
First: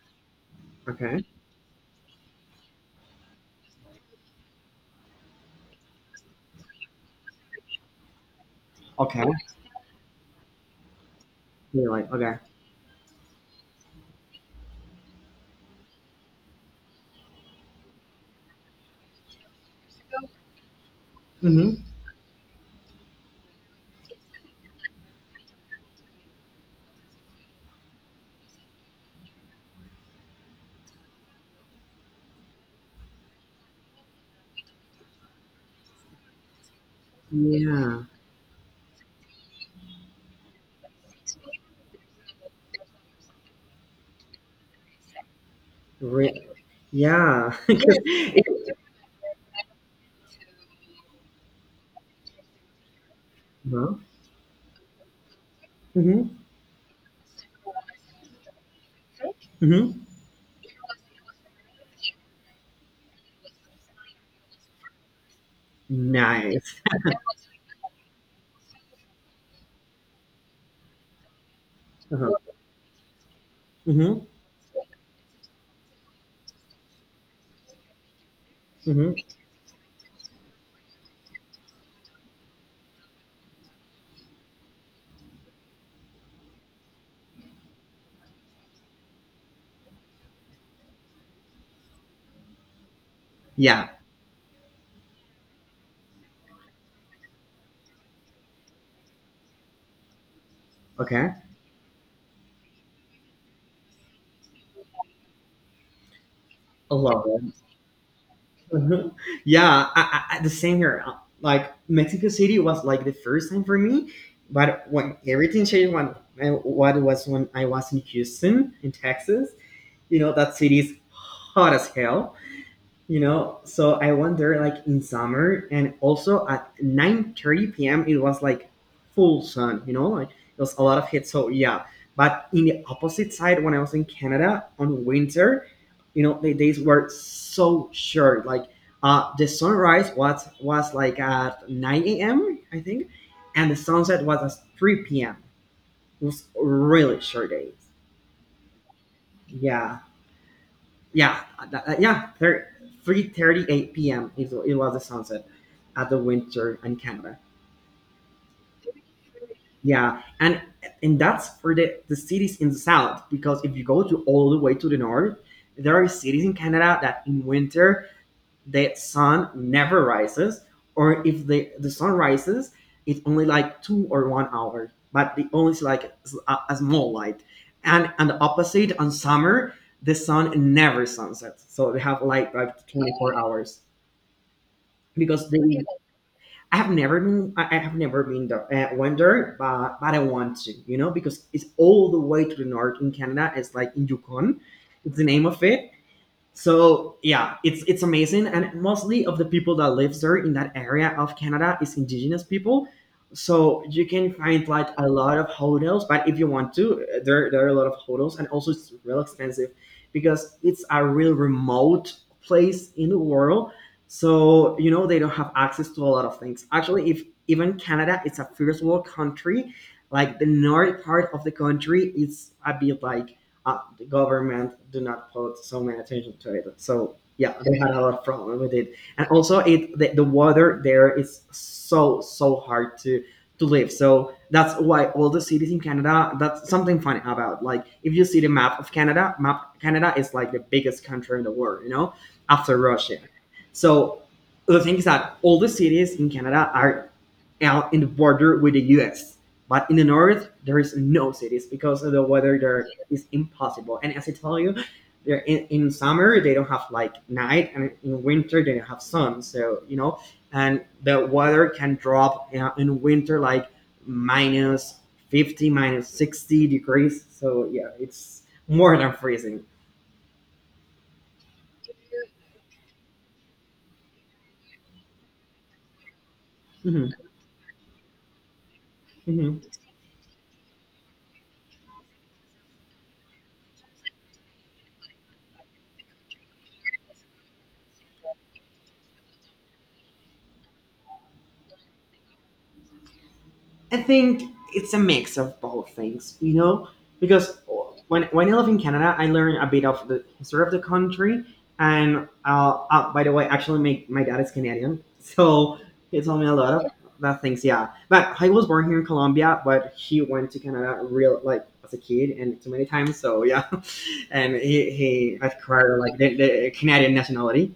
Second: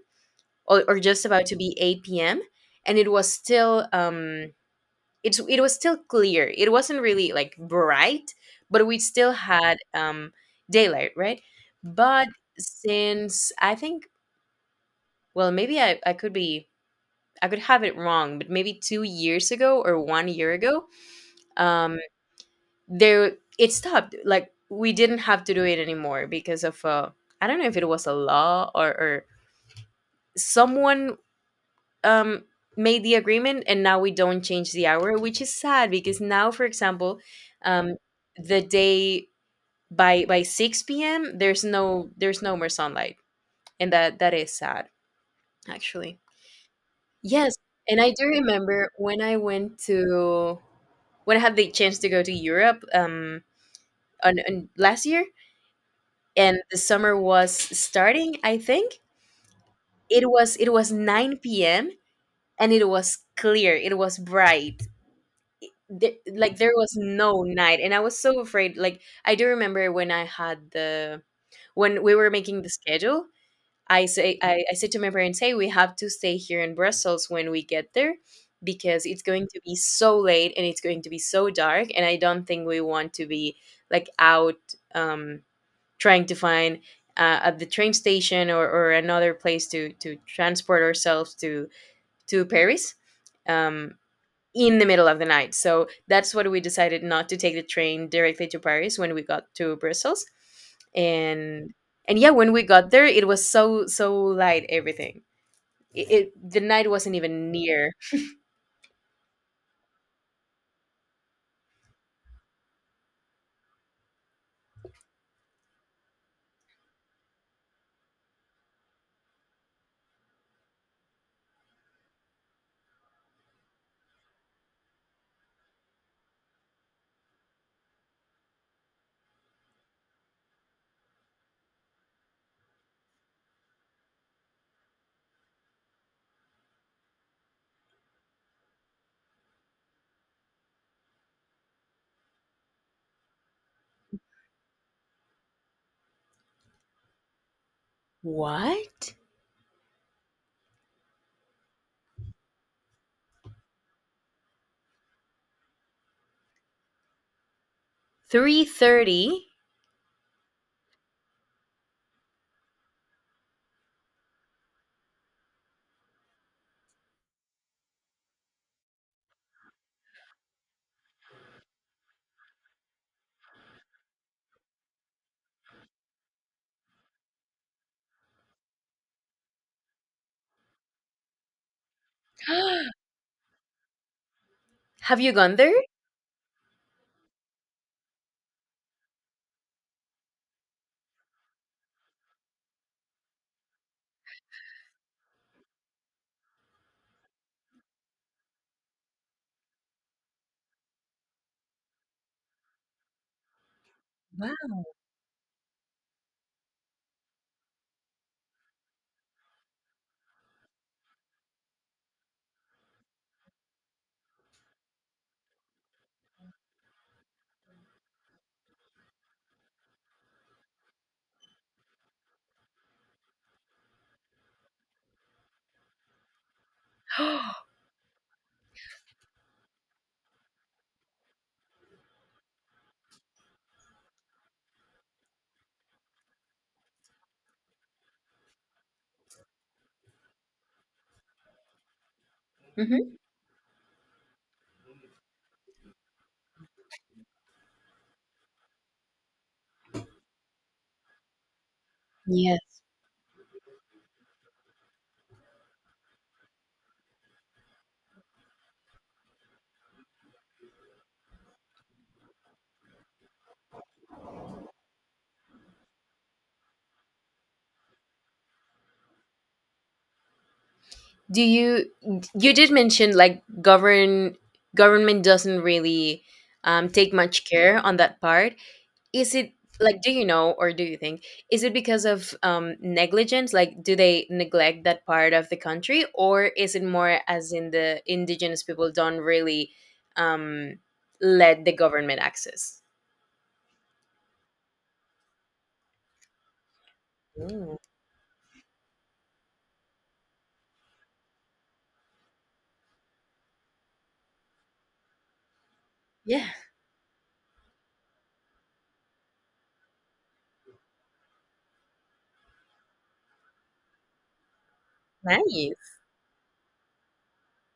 or just Okay, about to be 8 p.m., and it was still it was still clear, it wasn't really like bright, but we okay. still had daylight, right? You're like But okay. since I think, well, maybe I could have it wrong, but maybe 2 years ago or one year ago, Hmm. um there, it stopped, like we didn't have to do it anymore because of I don't know if it was a law, or someone, um made the agreement, and now we don't change the hour, which is sad because now, for example, um Yeah. the day, by 6 p.m. there's no more sunlight, and that is sad, actually. Re- Yes, yeah. 'Cause and I do remember when I went to when I had the chance to go to europe, uh-huh. on last year, Mhm. and the summer was starting, I think. Mhm. It was 9 p.m. and it was clear, it was bright, like there Nice. was no night, and I was so afraid. Like I do remember when I had the when we were Uh-huh. making the schedule, i Mhm. say i, I said to my parents, hey, we have to stay here in brussels when we get there because Mhm. it's going to be so late and it's going to be so dark and I don't think we want to be like out, um, trying to find at the train station, or, another place to transport ourselves to paris, Yeah. um, in the middle of the night. So that's what we decided, not to take the train directly to Paris when we got to Brussels. Okay. And and yeah, when we got there, it was so so light, everything. It the night I wasn't love it. even near. Mhm. Yeah. The same here. Like Mexico City was like the first time for me, but when everything changed when what it was when I was in Houston in Texas. You know that city is hot as hell, you know, so I went there like in summer and also at 9:30 p.m it was like full sun, you know, like it was a lot of heat. So yeah, but in the opposite side, when I was in Canada on winter, you know, the days were so short like the sunrise was like at 9 a.m I think, and the sunset was at 3 p.m. It was really short days. What? Yeah. yeah, yeah, 3:38 p.m. It was the sunset at the winter in Canada. 3:30? Yeah, and that's for the cities in the south because if you go to all the way to the north, there are cities in Canada that in winter the sun never rises, or if the sun rises, it's only like 2 or 1 hour, but the only is like a small light. And the opposite on summer, the sun never sunsets, so they have like 24 hours Have you because gone there? they. I have never been. I have never been there. Went there, but I want to, you know, because it's all the way to the north in Canada. It's like in Yukon. It's the name of it, so yeah, it's amazing, and mostly of the people that lives there in that area of Canada is indigenous people. So you can find like a lot of hotels, but if you want to, there are a lot of hotels, and also it's real expensive because it's a real remote place in the world. So you know they don't have access to a lot of things. Actually, if even Canada, it's a first world country. Like the north part of the country, it's a bit like the government do not put so many attention to it. So Hmm. yeah, they had a lot of problem with it, and also it the water there is so so hard to live. So that's why all the cities in Canada. That's something funny about like if you see the map of Canada, map Canada is like the biggest country in the world, you know, after Russia. So the thing is that all the cities in Canada are out in the border with the US. But in the north, there is no cities because of the weather Yes. there is impossible. And as I tell you, there in summer they don't have like night, and in winter they don't have sun. So you know, and the weather can drop in winter like minus 50, minus 60 degrees. So yeah, it's more than freezing. Do you you did mention like government doesn't really Mhm, take much care on that part. Is it mhm. like, do you know or do you think, is it because of negligence, like do they neglect that part of the country, or is it more as in the indigenous people don't really um, let the government access. I think it's a mix of both things, you know, because Mm, when I live in Canada, I learn a bit of the history of the country, and by the way, actually, my dad is Canadian, so he told me yeah. a lot of that things. Yeah, but I was born here in Colombia, but he went to Canada real like as a kid and too many times. So yeah, and he Nice. acquired like the Canadian nationality,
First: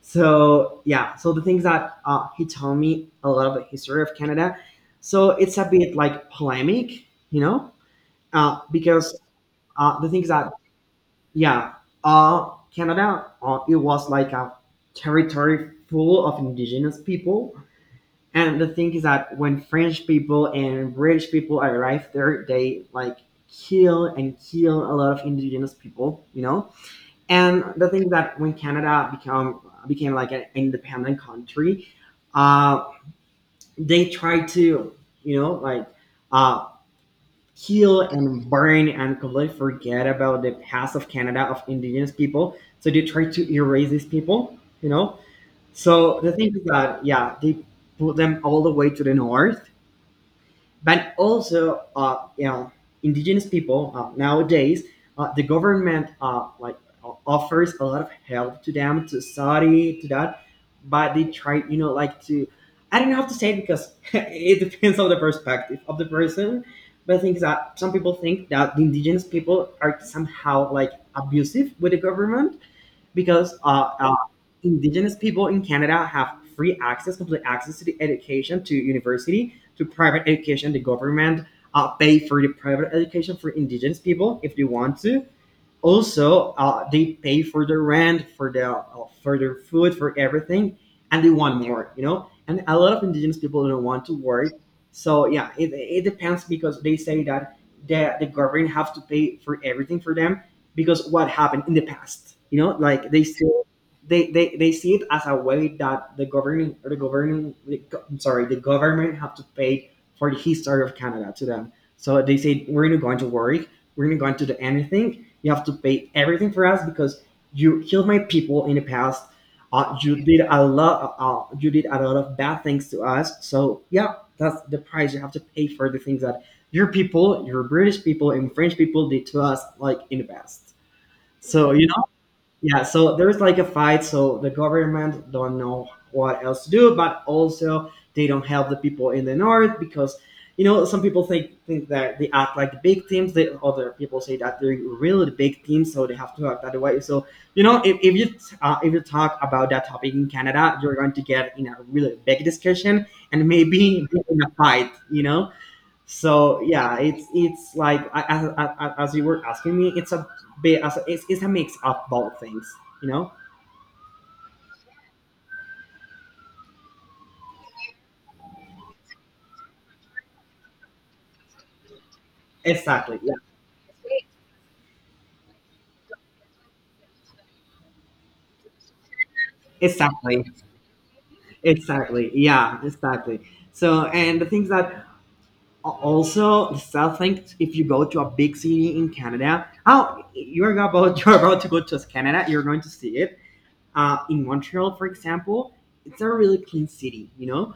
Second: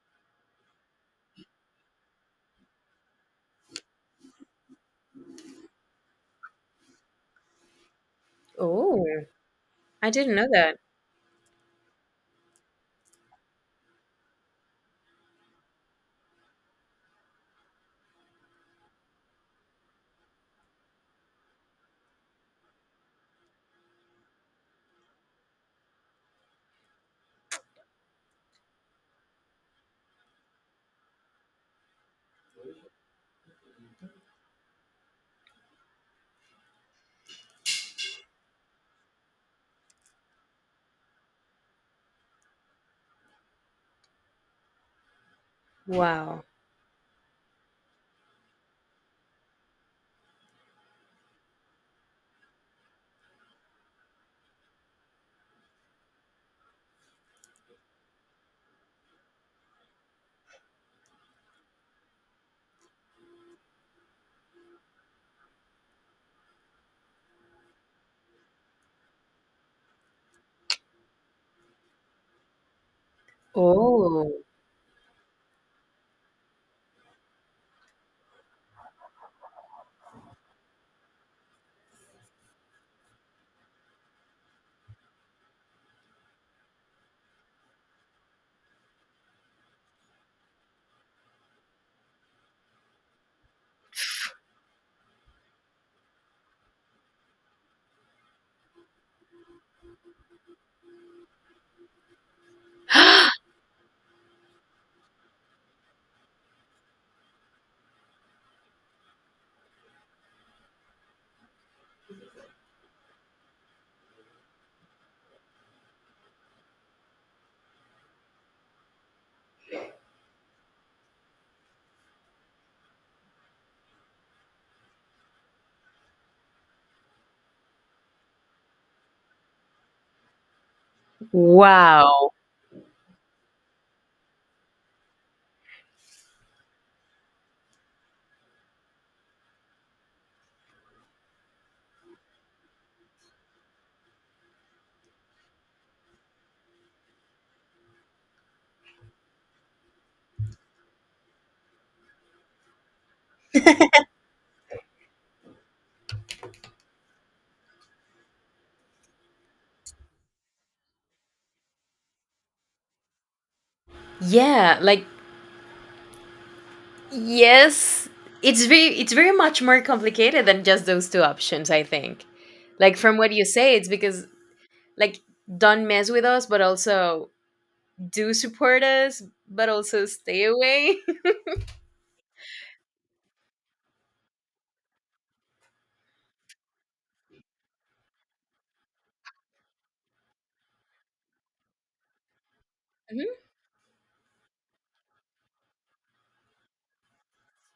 so yeah, so the things that he told me a lot of the history of Canada. So it's a bit like polemic, you know, uh, Oh, because uh, I the things didn't know that that. yeah, uh, Canada it was like a territory full of indigenous people, and the thing is that when French people and British people arrived there, they like kill and kill a lot of indigenous people, you know, and the thing that when Canada become became like an independent country, uh, they tried to, you know, like uh, kill and burn and completely forget about the past of Canada of indigenous people. So they tried to erase these people, you know. So the Wow. thing is that yeah, they put them all the way to the north, but also you know, indigenous people nowadays the government, like, offers a lot of help to them to study to that, but they try, you know, like to, I don't know how to say it because it depends on the perspective of the person, but I think that some people think that the indigenous people are somehow like abusive with the government because Oh. indigenous people in Canada have free access, complete access to the education, to university, to private education. The government pay for the private education for indigenous people if they want to. Also, they pay for the rent, for the for their food, for everything, and they want more. You know, and a lot of indigenous people don't want to work. So yeah, it depends because they say that the government have to pay for everything for them because what happened in the past. You know, like they still they see it as a way that the governing or the governing I'm sorry, the government have to pay for the history of Canada to them. So they say we're not going to work, we're not going to do anything, you have to pay everything for us because you killed my people in the past. You did a lot. You did a lot of bad things to us. So yeah, that's the price you have to pay for the things that your people, your British people, and French people did to us, like in the past. So you know. Wow. Yeah, so there's like a fight, so the government don't know what else to do, but also they don't help the people in the north because, you know, some people think that they act like the victims. The other people say that they're really the victims, so they have to act that way. So you know, if you if you talk about that topic in Canada, you're going to get in a really big discussion and maybe in a fight. You know. So yeah, it's like as you were asking me, it's a it's a mix of both things, you know. Yeah. Like, yes, it's very much more complicated than just those two options, I think. Like from Exactly. what Yeah. you say, it's because, like, don't mess with us, but also do support us, but also stay Exactly. away. Exactly. Yeah. Exactly. So and the things that also the south thing, if you go to a big city in Canada, oh, you're about you're about to go to Canada, you're going to see Mhm. it. In Montreal, for example, it's a really clean city, you know.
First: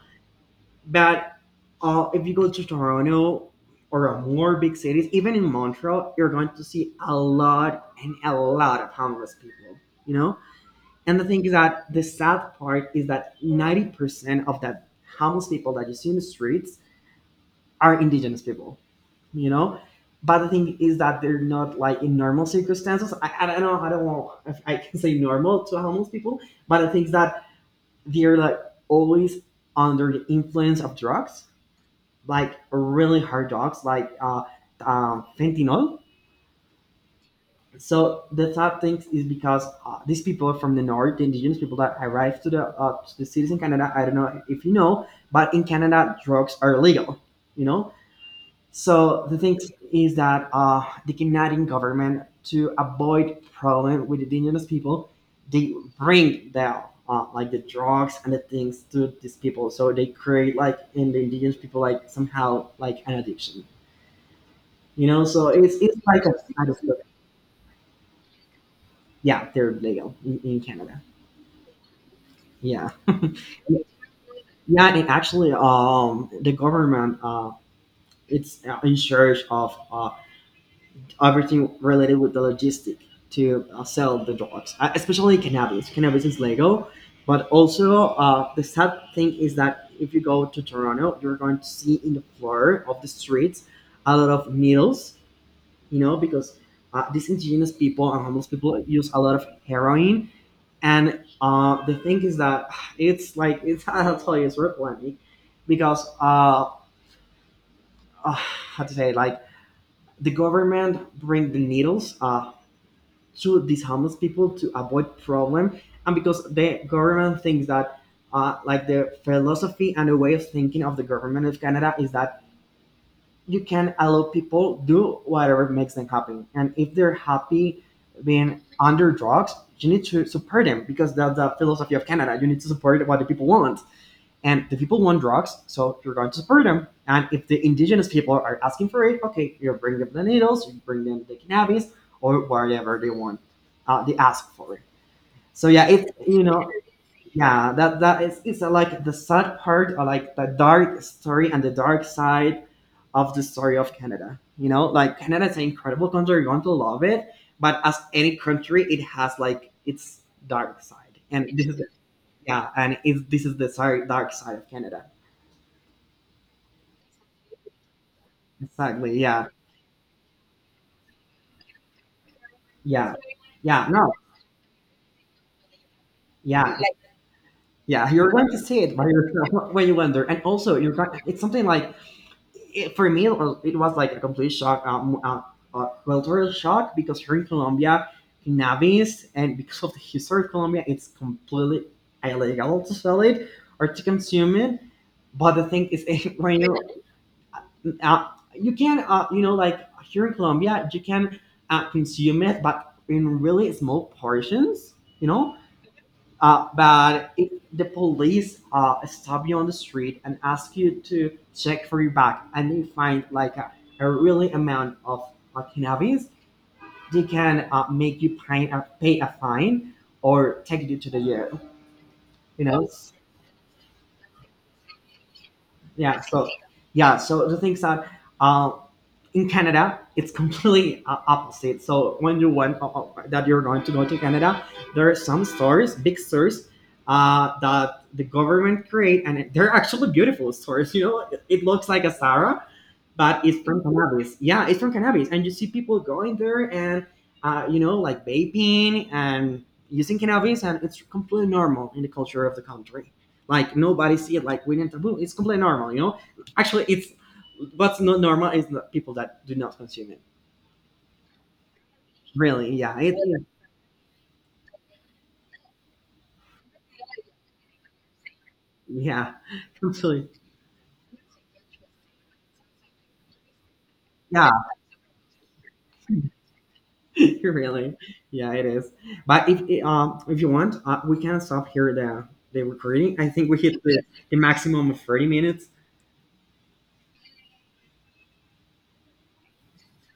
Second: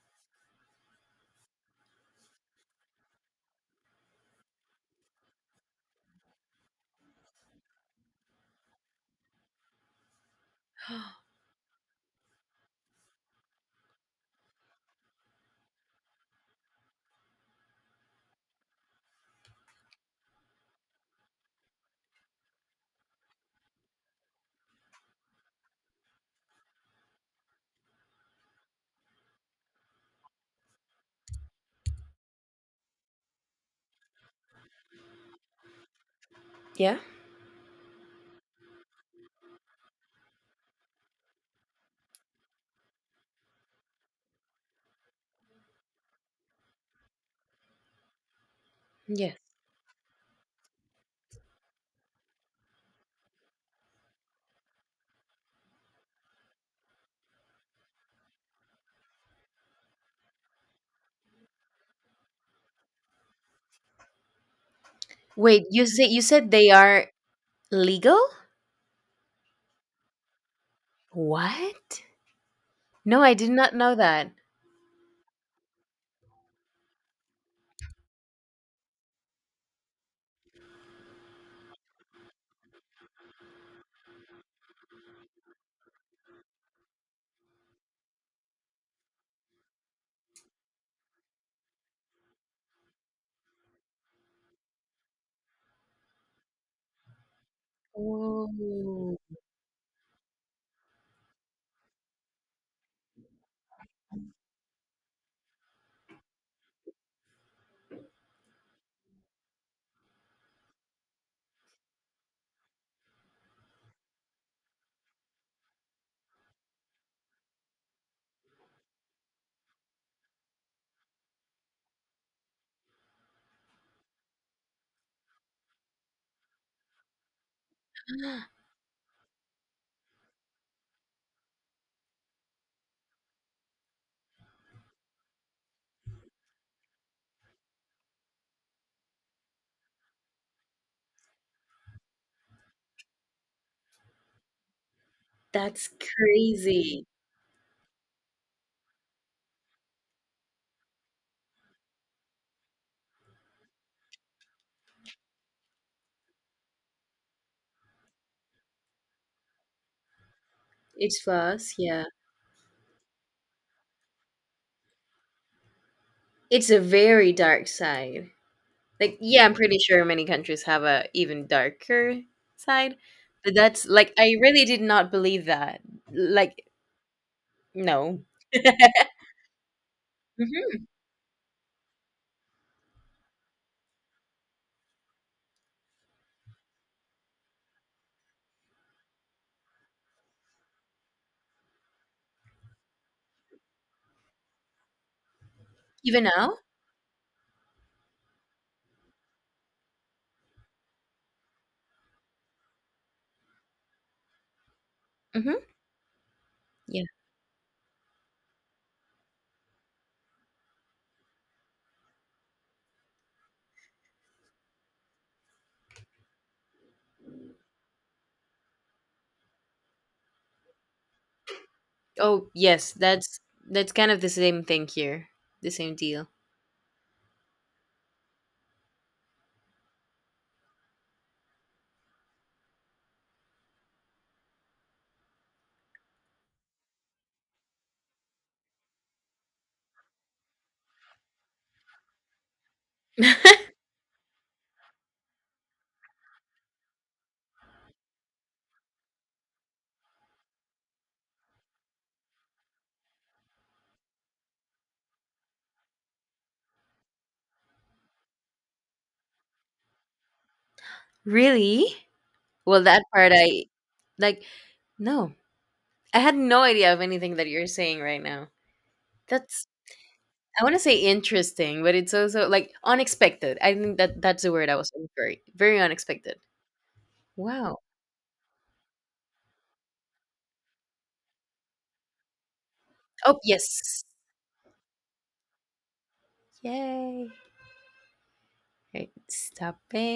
But if you go to Toronto or more big cities, even in Montreal, you're going to see a lot and a lot of homeless people, you know? And the thing is that the sad part is that 90% of that homeless people that you see in the streets are indigenous people, you know? But the thing is that they're not like in normal circumstances. I don't know if I can say normal to homeless people, but the thing is that they're like always under the influence of drugs, like really hard drugs, like fentanyl. Yeah. So the sad thing is because these people from the north, the indigenous people that arrived to the cities in Canada, I don't know if you know, but in Canada drugs are illegal, you know. So Yes. the thing is that the Canadian government, to avoid problem with the indigenous people, they bring the like the drugs and the things to these people. So they create like in the indigenous people like somehow like an addiction. You know, so Wait, you it's say you like a said side they of, are legal? yeah, they're legal in Canada. What? Yeah, No, I did not know that. yeah. And actually, the government, it's in charge of everything related with the logistic to sell the drugs, especially cannabis. Cannabis is legal, but also the sad thing is that if you go to Toronto, you're going to see in the floor of the streets a lot of needles, you know, because these indigenous people and homeless people use Oh. a lot of heroin. And the thing is that it's like, it's I'll tell you it's replanting because how to say, like, the government bring the needles to these homeless people to avoid problem, and because the government thinks that like the philosophy and the way of thinking of the government of Canada is that you can allow people do whatever makes them happy, and if they're happy being under drugs, you need to support them because that's the philosophy of Canada. You need to support what the people want. And the people want drugs, so you're going to support them. And if the indigenous people are asking for it, okay, you bring them the needles, you bring them the cannabis, or whatever they want, they ask for it. So yeah, That's it's, you know, crazy. yeah, that is, it's like the sad part, or like the dark story and the dark side of the story of Canada. You know, like Canada is an incredible country. You're going to love it, but as any country, it has like its dark side, It's and this fast, is, yeah. yeah, and it's, this is the, sorry, dark side of Canada. It's a very dark side. Like, Exactly. yeah, Yeah. I'm pretty sure many countries have a even darker side, Yeah. but that's Yeah. like No. I really did not believe that. Like, Yeah. Yeah. no, You're going to see it by yourself when you wonder, and also hmm you're not, it's something like it, for me. It was like a complete shock, cultural shock because here in Colombia, cannabis, and because of the history of Colombia, it's completely illegal to sell it or to consume it. But the thing is, even now. when you uh, you can you know, like, here in Colombia you can consume it but in really small portions, you Hmm. know. Yeah. But if the police stop you on the street and ask you to check for your bag and they find like a really amount of cannabis, they can make you pay pay a fine or take you to the jail, Oh, you know. yes, that's kind of the same thing here, the same Yeah, deal. so yeah, so the things that uh, in Canada it's completely opposite, so when you went that you're going to go to Canada, there are some stores, big stores, that the government create and they're actually beautiful stores, you know, it looks like a Zara, but it's from cannabis. Yeah, it's from cannabis, and you see people going there and you know, like vaping and using cannabis, and it's completely normal in the culture of the country. Like nobody see it like we didn't taboo. It's completely normal, you know. Actually, it's, what's not normal is the people that do not consume it. Really? Really, Well, yeah, that it, part I like. No, I had no idea of anything that you're saying right now. yeah, That's, completely, I want to say, interesting, but it's also like unexpected. I think that that's yeah, the word I was looking for. Very unexpected. Wow. really, yeah, it is. But if it, if you want, we can stop here the recording. I Oh, think we hit yes. the maximum of 30 minutes. Yay! Right, stopping.